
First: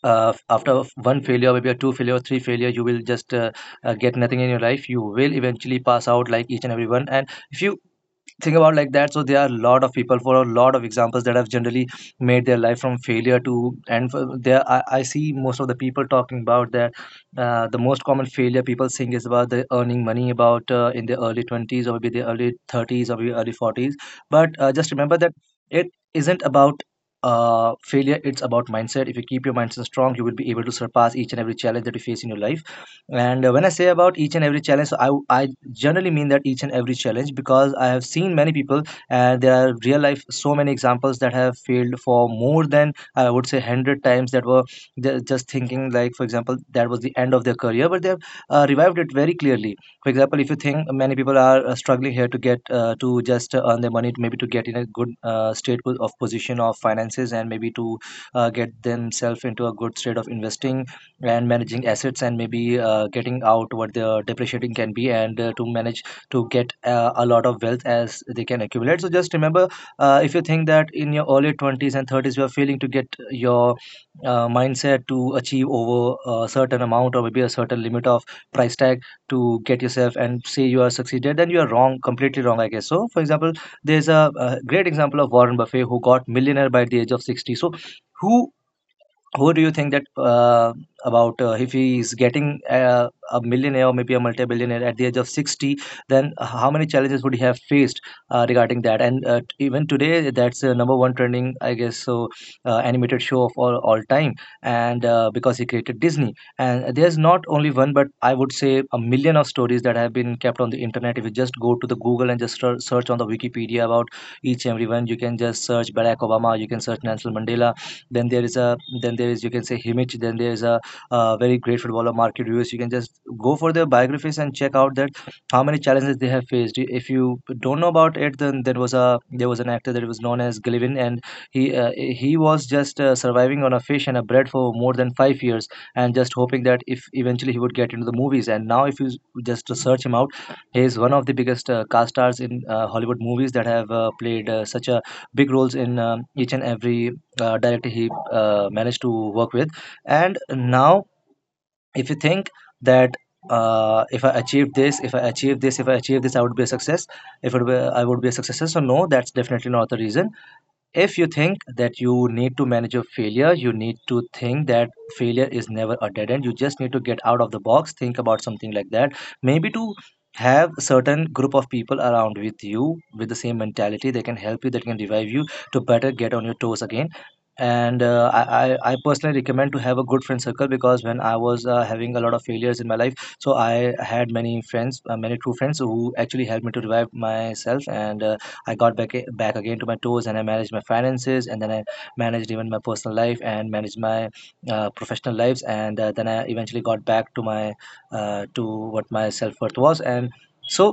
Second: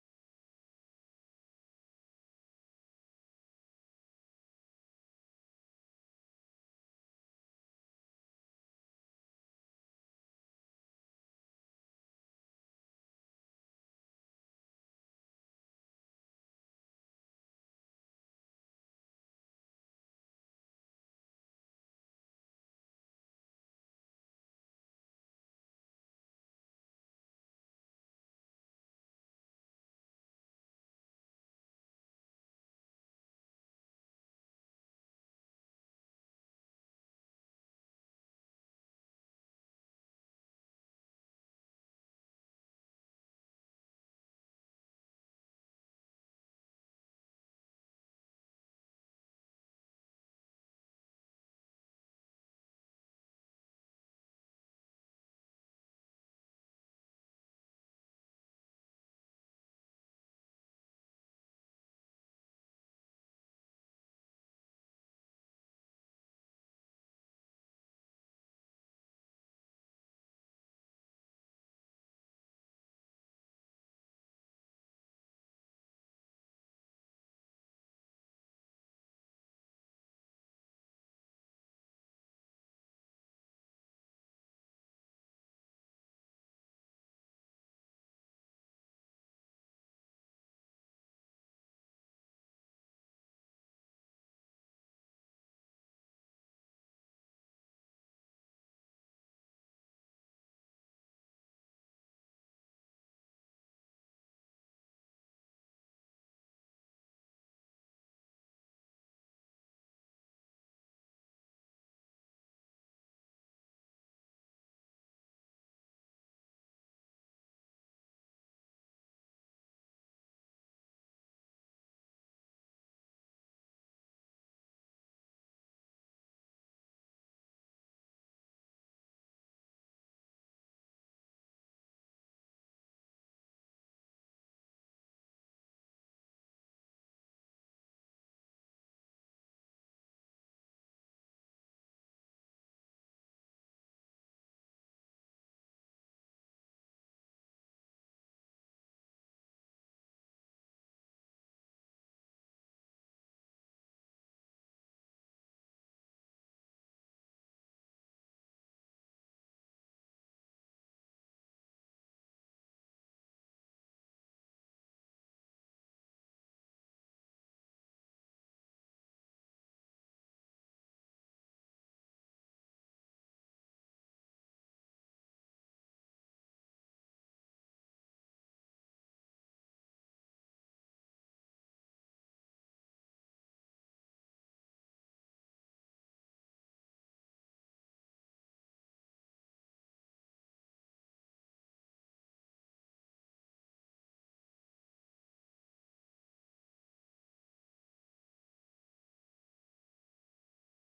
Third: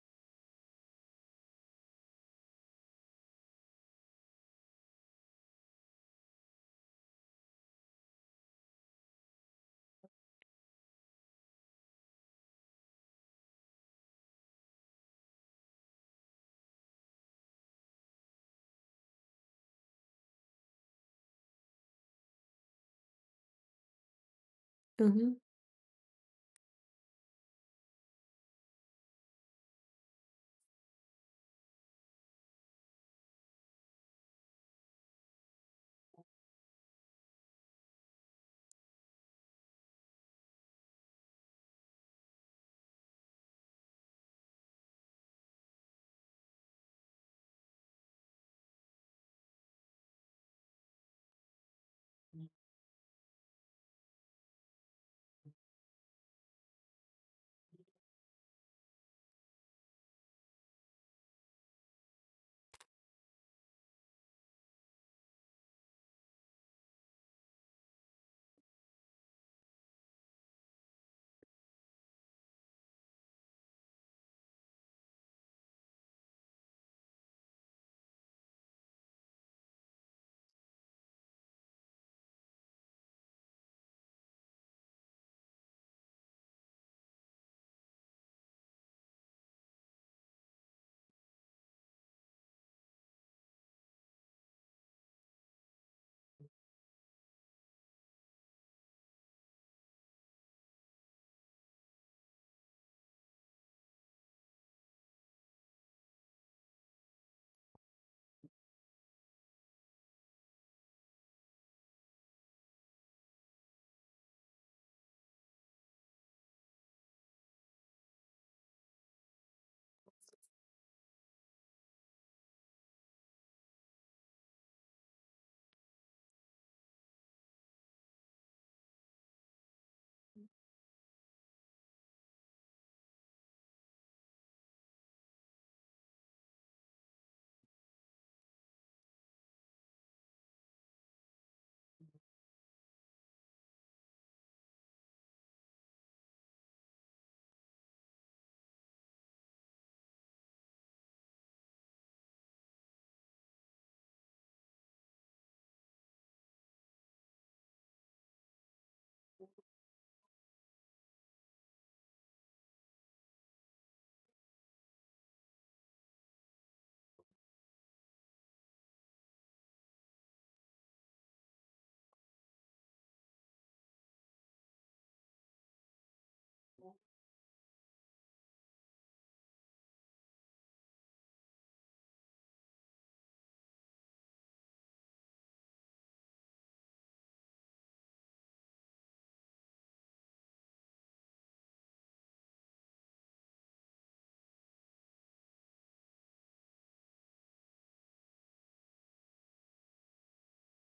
S3: uh, after one failure, maybe a two failure or three failure, you will just get nothing in your life. You will eventually pass out like each and everyone. And if you think about like that, so there are a lot of people, for a lot of examples, that have generally made their life from failure to, there I see most of the people talking about that the most common failure people think is about the earning money, about in the early 20s, or maybe the early 30s, or maybe early 40s. But just remember that it isn't about failure, it's about mindset. If you keep your mindset strong, you will be able to surpass each and every challenge that you face in your life. And when I say about each and every challenge, so I generally mean that each and every challenge, because I have seen many people, and there are real life so many examples that have failed for more than, I would say, 100 times, that were just thinking, like, for example, that was the end of their career, but they have revived it very clearly. For example, if you think many people are struggling here to get to just earn their money, maybe to get in a good of position of finances, and maybe to get themselves into a good state of investing and managing assets, and maybe getting out what the depreciating can be, and to manage to get a lot of wealth as they can accumulate. So just remember, if you think that in your early 20s and 30s, you are failing to get your mindset to achieve over a certain amount, or maybe a certain limit of price tag, to get yourself and say you are succeeded, then you are wrong, completely wrong, I guess. So for example, there's a great example of Warren Buffett, who got millionaire by the age of 60. So who who do you think that about if he is getting a millionaire or maybe a multi-billionaire at the age of 60, then how many challenges would he have faced regarding that? And even today that's number one trending, I guess, so animated show of all time, and because he created Disney. And there's not only one, but I would say a million of stories that have been kept on the internet. If you just go to the Google and just search on the Wikipedia about each and everyone, you can just search Barack Obama, you can search Nelson Mandela, then there is a then there is, you can say, Himich, then there is a very great footballer Market Rios. You can just go for their biographies. And check out that how many challenges they have faced. If you don't know about it, then there was an actor that was known as Gilvin, and he was just surviving on a fish and a bread for more than 5 years and just hoping that if eventually he would get into the movies. And now if you just to search him out, he is one of the biggest cast stars in Hollywood movies that have played such a big roles in each and every directly he managed to work with. And now if you think that, if I achieved this, if I achieved this, if I achieved this, I would be a success. If it were, I would be a success. So no, that's definitely not the reason. If you think that you need to manage your failure, you need to think that failure is never a dead end. You just need to get out of the box, think about something like that. Maybe to have a certain group of people around with you with the same mentality, they can help you, they can revive you to better get on your toes again. And I personally recommend to have a good friend circle, because when I was having a lot of failures in my life, so I had many friends, many true friends who actually helped me to revive myself, and I got back again to my toes, and I managed my finances, and then I managed even my personal life and managed my professional lives, and then I eventually got back to my to what my self worth was, and so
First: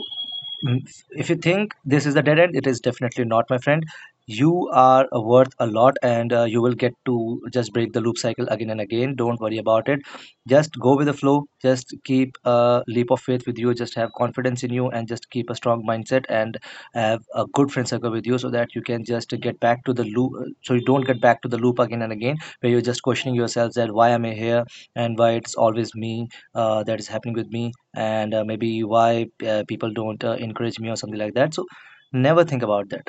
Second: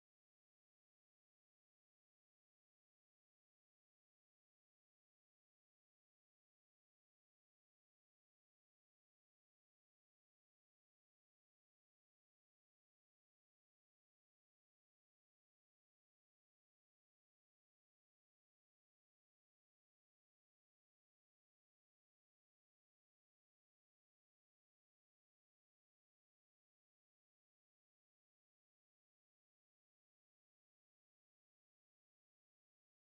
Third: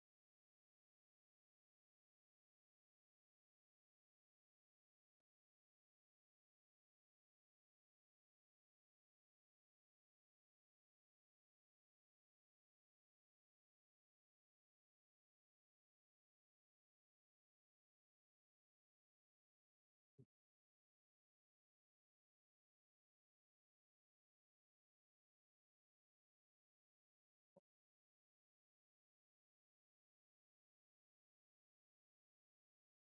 S3: Mm, if you think this is the dead end, it is definitely not, my friend. You are worth a lot, and you will get to just break the loop cycle again and again. Don't worry about it. Just go with the flow. Just keep a leap of faith with you. Just have confidence in you, and just keep a strong mindset and have a good friend circle with you so that you can just get back to the loop. So you don't get back to the loop again and again where you're just questioning yourself that why am I here, and why it's always me that is happening with me, and maybe why people don't encourage me or something like that. So never think about that.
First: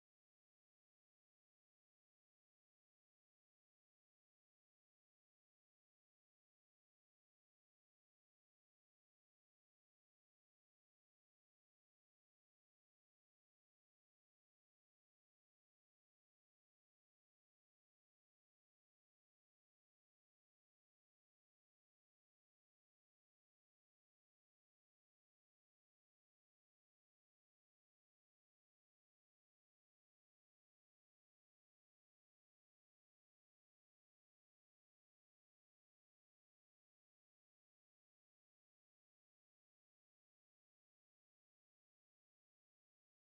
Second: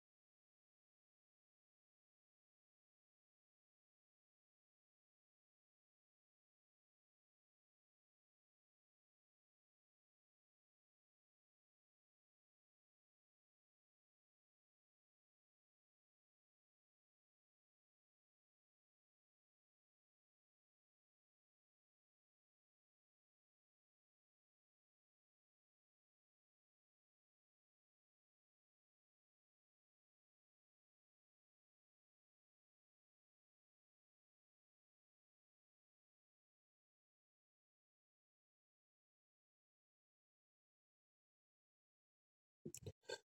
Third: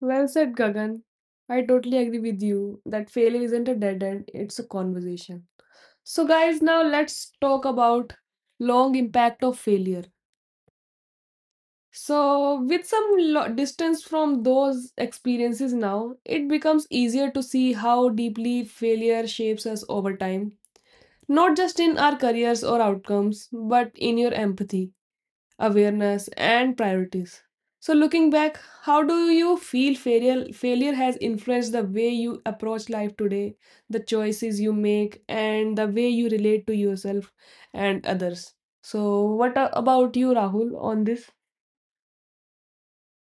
S1: Well said, Gagan. I totally agree with you that failure isn't a dead end, it's a conversation. So, guys, now let's talk about long impact of failure. So, with some distance from those experiences now, it becomes easier to see how deeply failure shapes us over time, not just in our careers or outcomes, but in your empathy, awareness, and priorities. So, looking back, how do you feel failure has influenced the way you approach life today, the choices you make, and the way you relate to yourself and others? So, what about you, Rahul, on this?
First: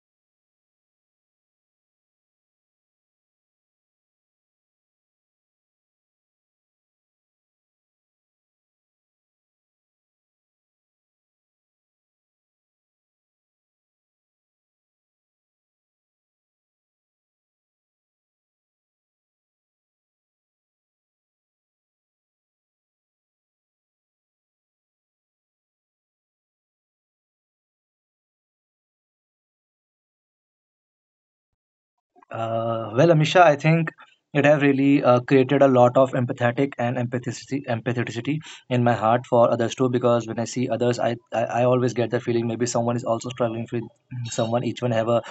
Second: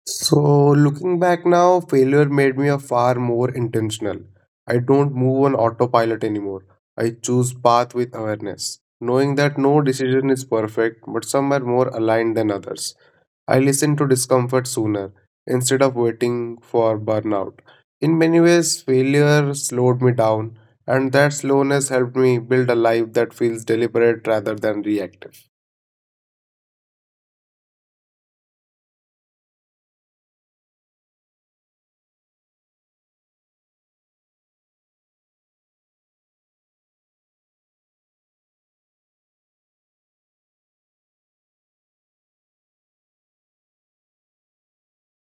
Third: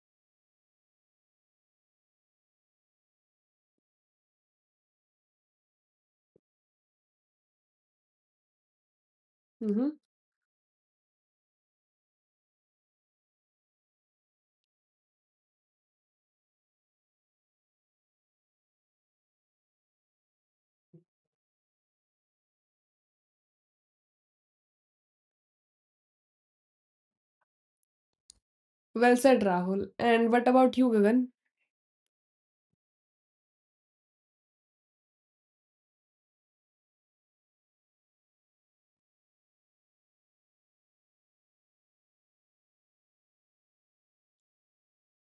S2: So, looking back now, failure made me a far more intentional. I don't move on autopilot anymore. I choose path with awareness, knowing that no
S1: Hmm.
S2: decision is perfect, but some are more aligned than others. I listen to discomfort sooner instead of waiting for burnout. In many ways, failure slowed me down, and that slowness helped me build a life that feels deliberate rather than reactive.
S1: Well said, Rahul. And what about you, Gagan?
S3: Well, Amisha, I think it have really created a lot of empatheticity in my heart for others too. Because when I see others, I always get the feeling maybe someone is also struggling with someone. Each one have a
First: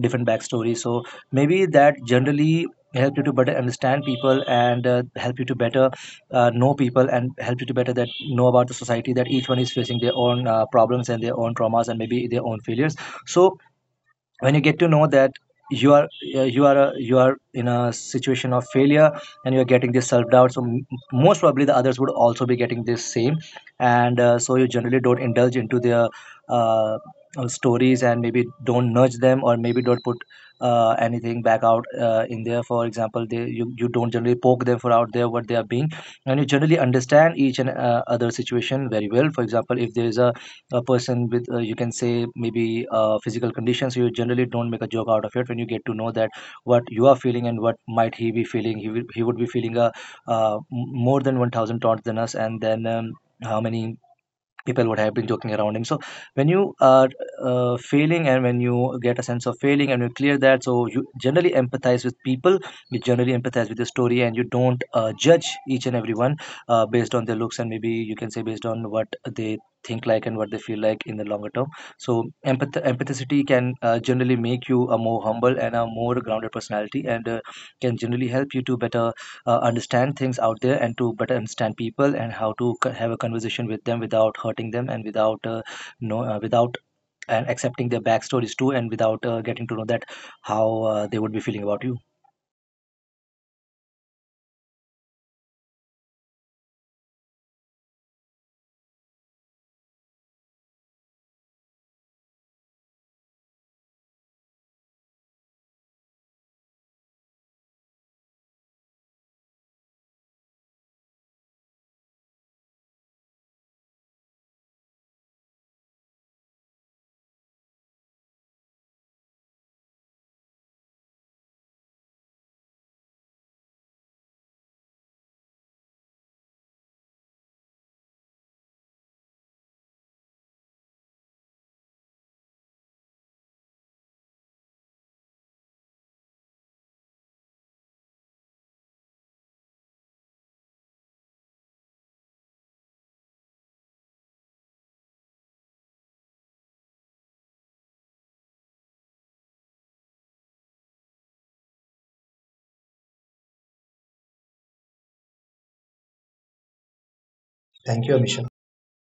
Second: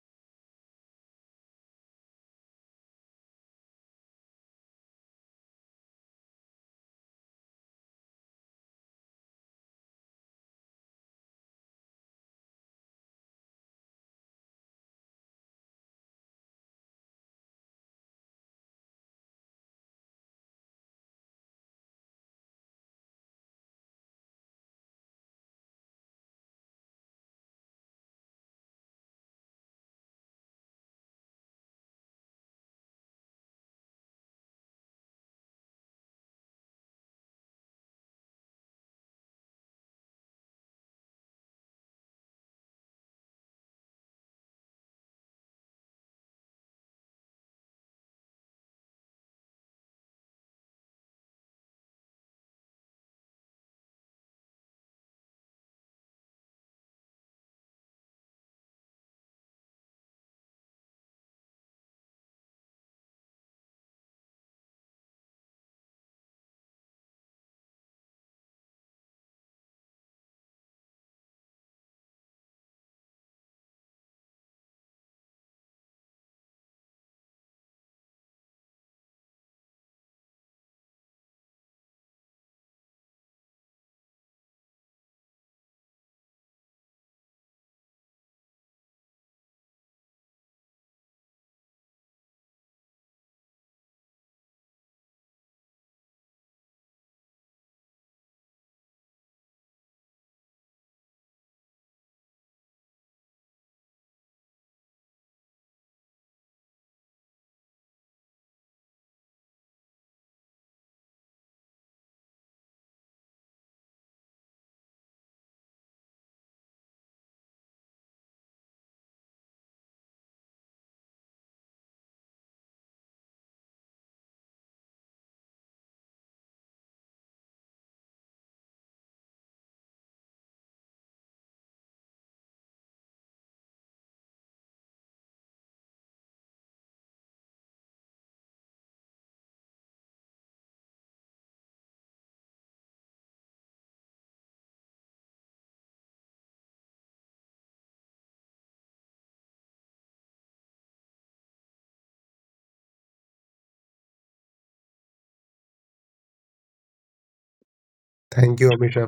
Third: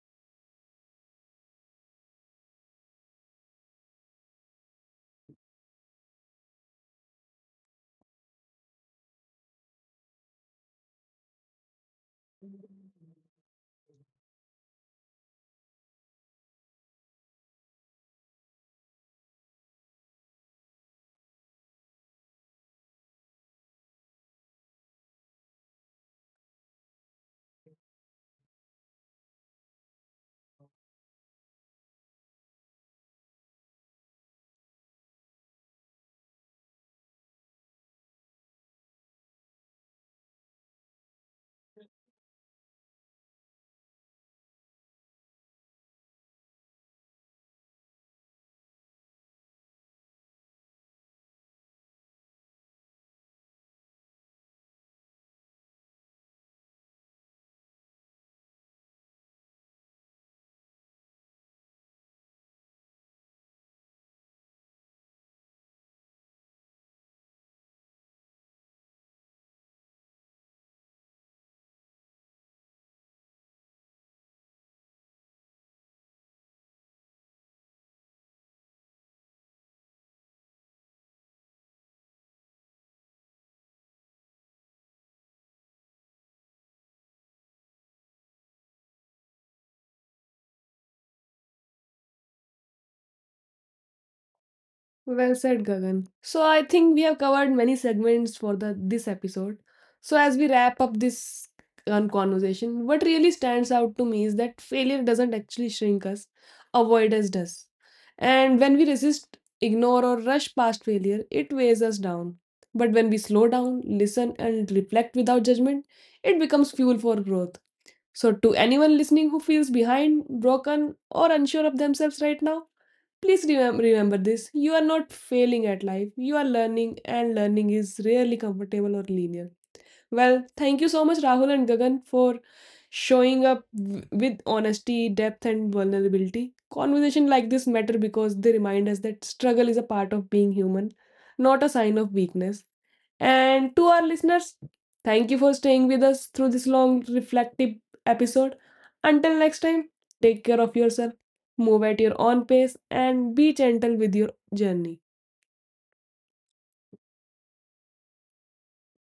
S3: different backstory, so maybe that generally help you to better understand people, and help you to better know people, and help you to better that know about the society, that each one is facing their own problems and their own traumas and maybe their own failures. So when you get to know that you are you are in a situation of failure, and you're getting this self-doubt, so most probably the others would also be getting this same, and so you generally don't indulge into their uh, stories, and maybe don't nudge them, or maybe don't put anything back out in there. For example, they you, you don't generally poke them for out there what they are being, and you generally understand each and other situation very well. For example, if there is a person with, you can say, maybe physical conditions, you generally don't make a joke out of it. When you get to know that what you are feeling and what might he be feeling, he would be feeling a more than 1000 taunts than us, and then how many people would have been joking around him. So when you are failing, and when you get a sense of failing and you clear that, so you generally empathize with people, you generally empathize with the story, and you don't judge each and everyone based on their looks, and maybe you can say based on what they think like and what they feel like in the longer term. So empathicity can generally make you a more humble and a more grounded personality, and can generally help you to better understand things out there, and to better understand people, and how to have a conversation with them without hurting them, and without no without, and accepting their backstories too, and without getting to know that how they would be feeling about you.
S1: Well said, Gagan. So I think we have covered many segments for the this episode. So as we wrap up this conversation, what really stands out to me is that failure doesn't actually shrink us, avoidance does. And when we resist, ignore, or rush past failure, it weighs us down. But when we slow down, listen, and reflect without judgment, it becomes fuel for growth. So, to anyone listening who feels behind, broken, or unsure of themselves right now, please remember this. You are not failing at life. You are learning, and learning is rarely comfortable or linear. Well, thank you so much, Rahul and Gagan, for showing up with honesty, depth, and vulnerability. Conversation like this matter because they remind us that struggle is a part of being human, not a sign of weakness. And to our listeners, thank you for staying with us through this long, reflective episode. Until next time, take care of yourself, move at your own pace, and be gentle with your journey.
S3: Thank you, Abhishek.
S2: Thank you, Amisha.